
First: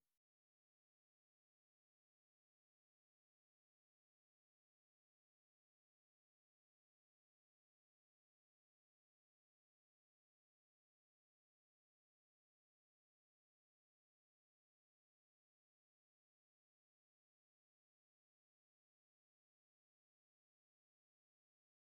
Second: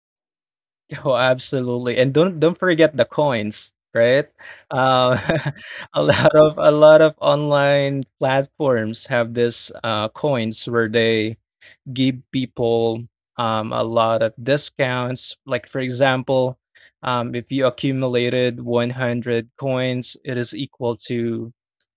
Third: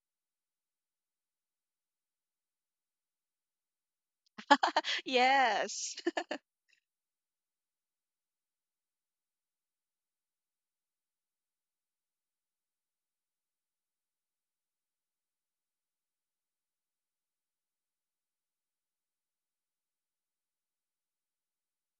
Speaker 3: Oh, absolutely, and don't forget the coins, right? Uh, a lot of online platforms have this, coins where they give people a lot of discounts. Like, for example, if you accumulated 100 coins, it is equal to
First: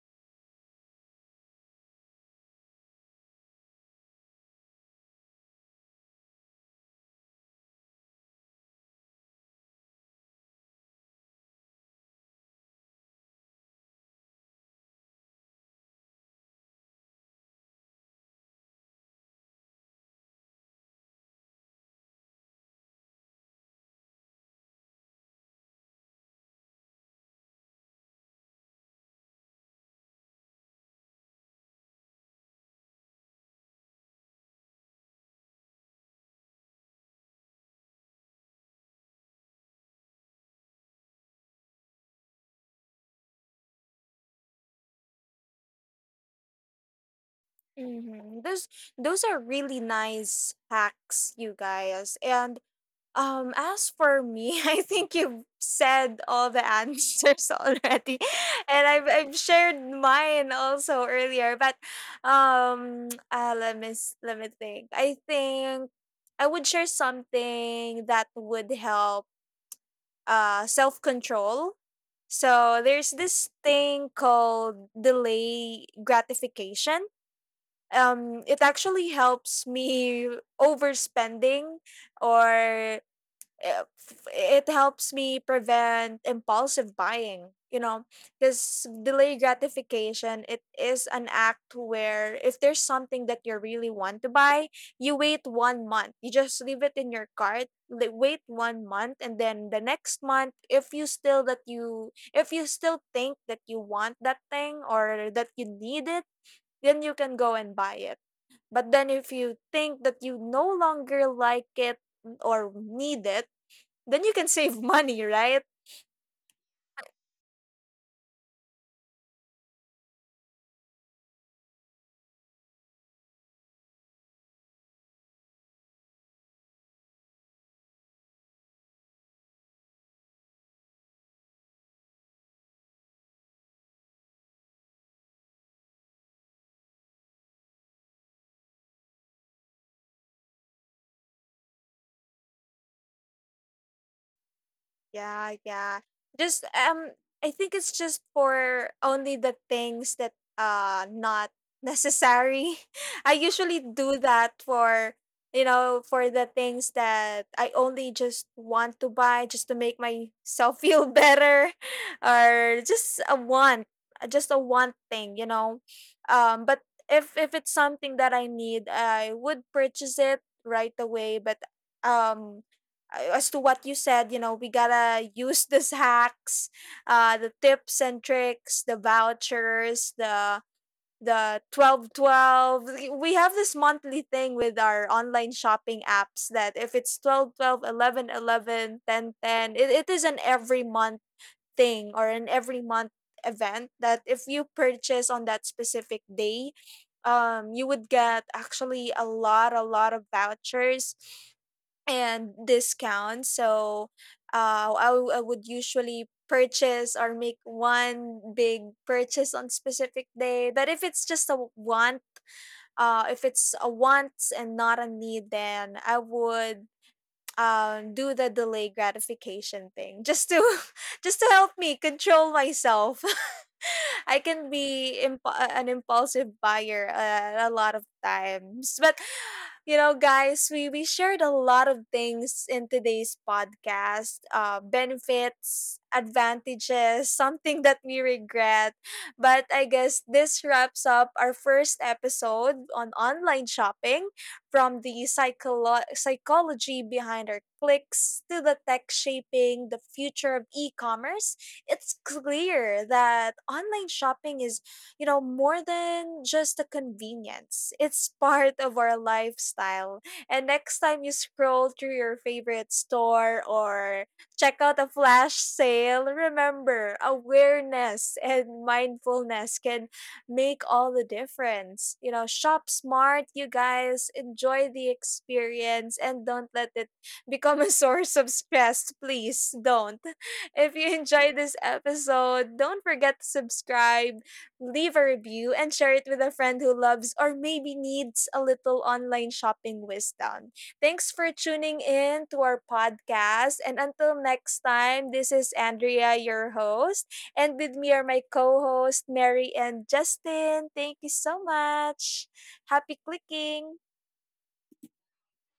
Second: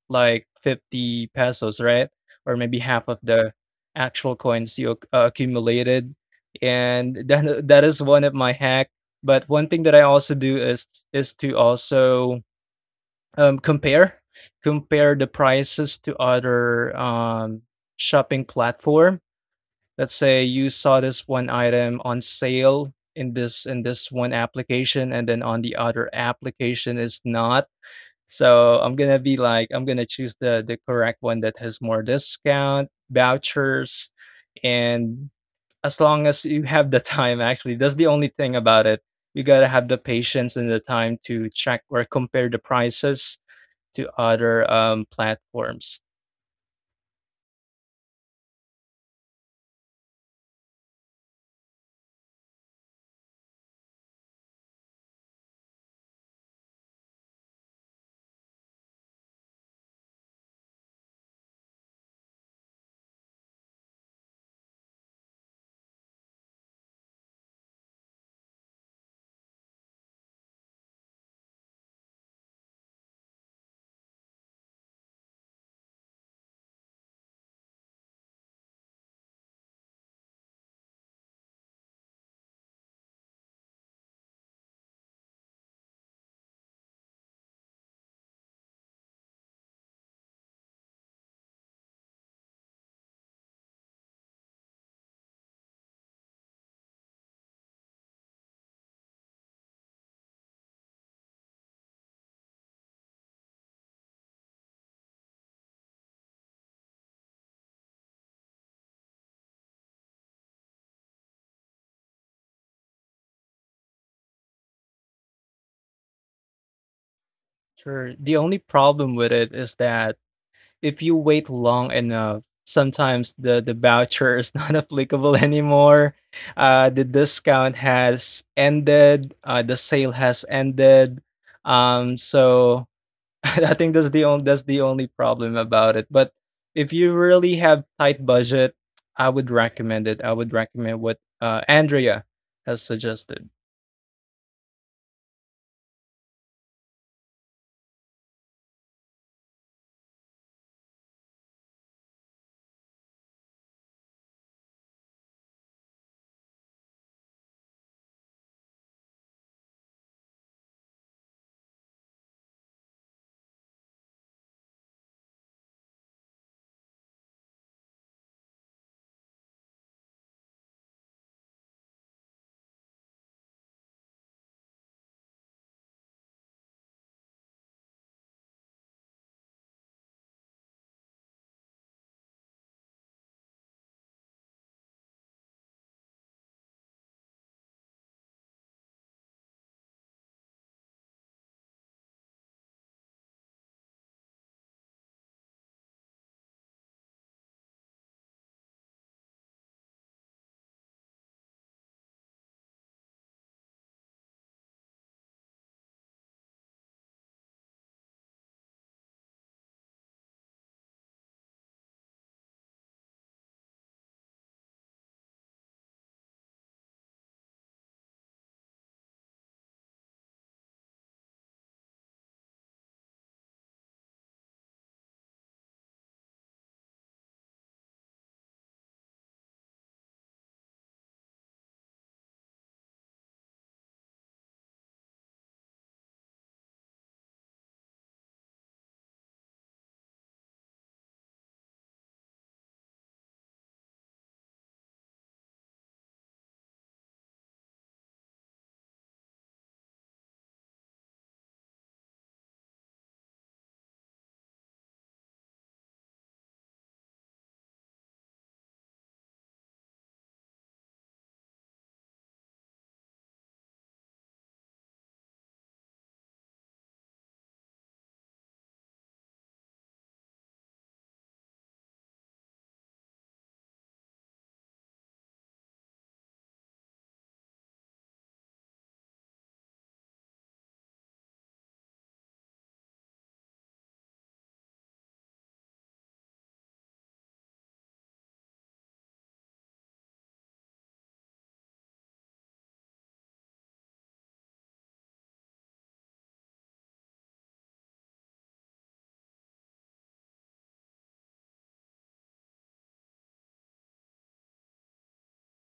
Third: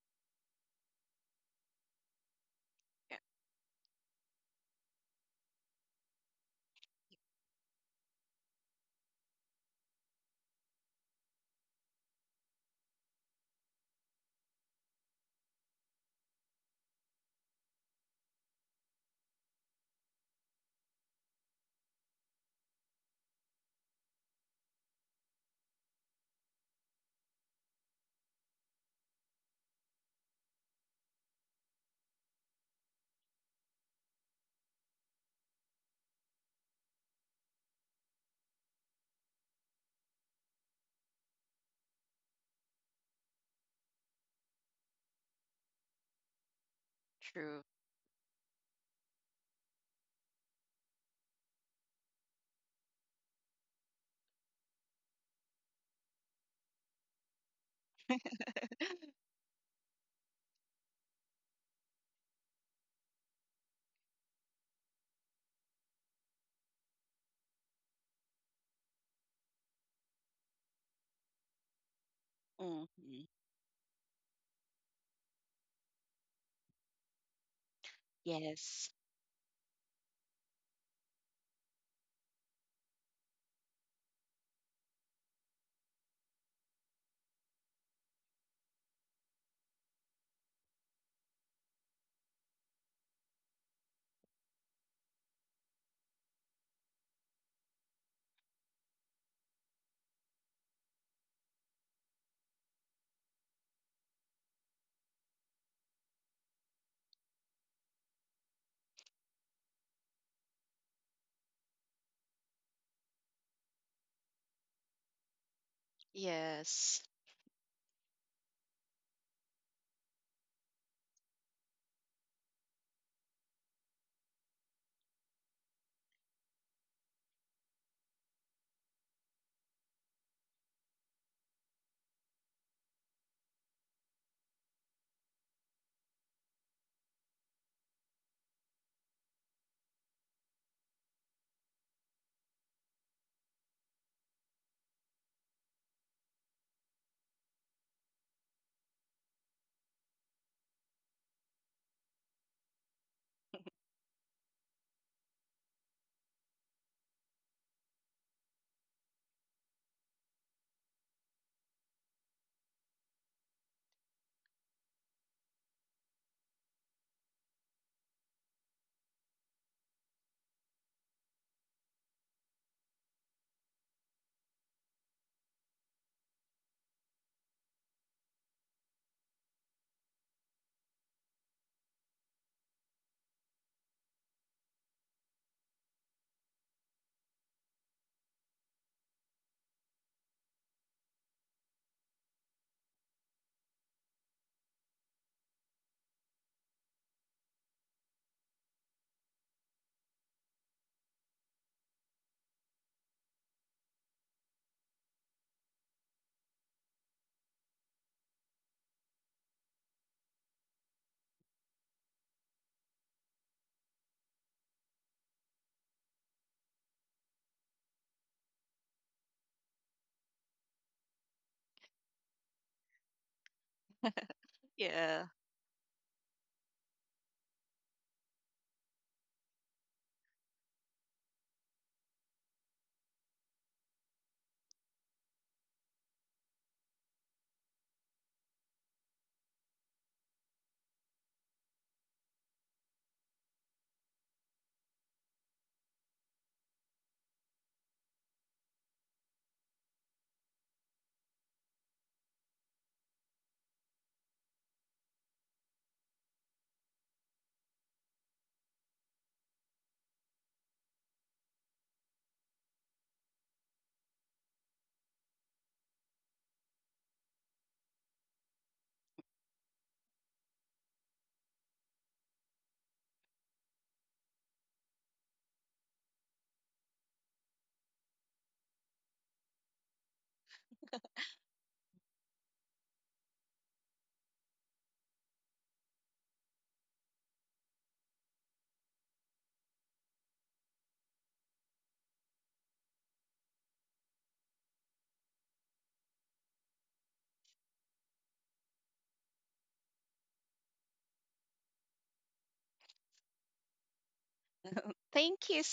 Speaker 3: like 50 pesos, right? Or maybe half
Speaker 2: Yeah,
Speaker 3: of the actual coins you accumulated. And that is one of my hack. But one thing that I also do is to also um, compare compare the prices to other shopping platform, let's say you saw this one item on sale in this one application and then on the other application is not, so I'm gonna be like I'm gonna choose the correct one that has more discount vouchers, and as long as you have the time, actually that's the only thing about it, you gotta have the patience and the time to check or compare the prices to other platforms.
Speaker 2: true.
Speaker 1: Hmm. Those are really nice hacks, you guys. And as for me, I think you've said all the answers already, and I've shared mine also earlier. But let me let me think. I think I would share something that would help self control. So there's
Speaker 2: Mhm.
Speaker 1: this thing called delay gratification. It
Speaker 2: Yes.
Speaker 1: actually helps me overspending, or it helps me prevent impulsive buying, you know. Because delay gratification, it is an act where if there's something that you really want to buy, you wait 1 month. You just leave it in your cart, wait 1 month, and then the next month, if you still that you if you still think that you want that thing or that you need it, then you can go and buy it. But then if you think that you no longer like it or need it, then you can save money, right?
Speaker 2: Yes,
Speaker 3: Sure, the only problem with it is that if you wait long enough, sometimes the voucher is not applicable anymore. The discount has ended. The sale has ended. So I think that's the only problem about it. But if you really have tight budget, I would recommend it. I would recommend what Andrea has suggested.
Speaker 1: Yeah, yeah. Just I think it's just for only the things that not necessary. I usually do that for, you know, for the things that I only just want to buy just to make myself feel better, or just a want thing, you know. But if it's something that I need, I would purchase it right away. But um as to what you said, you know, we gotta use the hacks, the tips and tricks, the vouchers, the 12 12. We have this monthly thing with our online shopping apps that if it's 12 12, 11 11, 10 10, it is an every month thing, or an every month event, that if you purchase on that specific day, you would get actually a lot of vouchers and discounts. So I, I would usually purchase or make one big purchase on specific day. But if it's just a want, if it's a wants and not a need, then I would do the delay gratification thing just to just to help me control myself. I can be
Speaker 2: yeah.
Speaker 1: an impulsive buyer, a lot of times. But you know, guys, we shared a lot of things in today's podcast: benefits, advantages, something that we regret. But I guess this wraps up our first episode on online shopping. From the psychology behind our clicks to the tech shaping the future of e-commerce, it's clear that online shopping is, you know, more than just a convenience. It's part of our lifestyle. And next time you scroll through your favorite store or check out a flash sale, remember, awareness and mindfulness can make all the difference. You know, shop smart, you guys. Enjoy the experience, and don't let it become a source of stress. Please don't. If you enjoyed this episode, don't forget to subscribe, leave a review, and share it with a friend who loves or maybe needs a little online shopping wisdom. Thanks for tuning in to our podcast. And until next time, this is Andrea, your host. And with me are my co hosts, Mary and Justin. Thank you so much. Happy clicking.
Speaker 2: Thank you.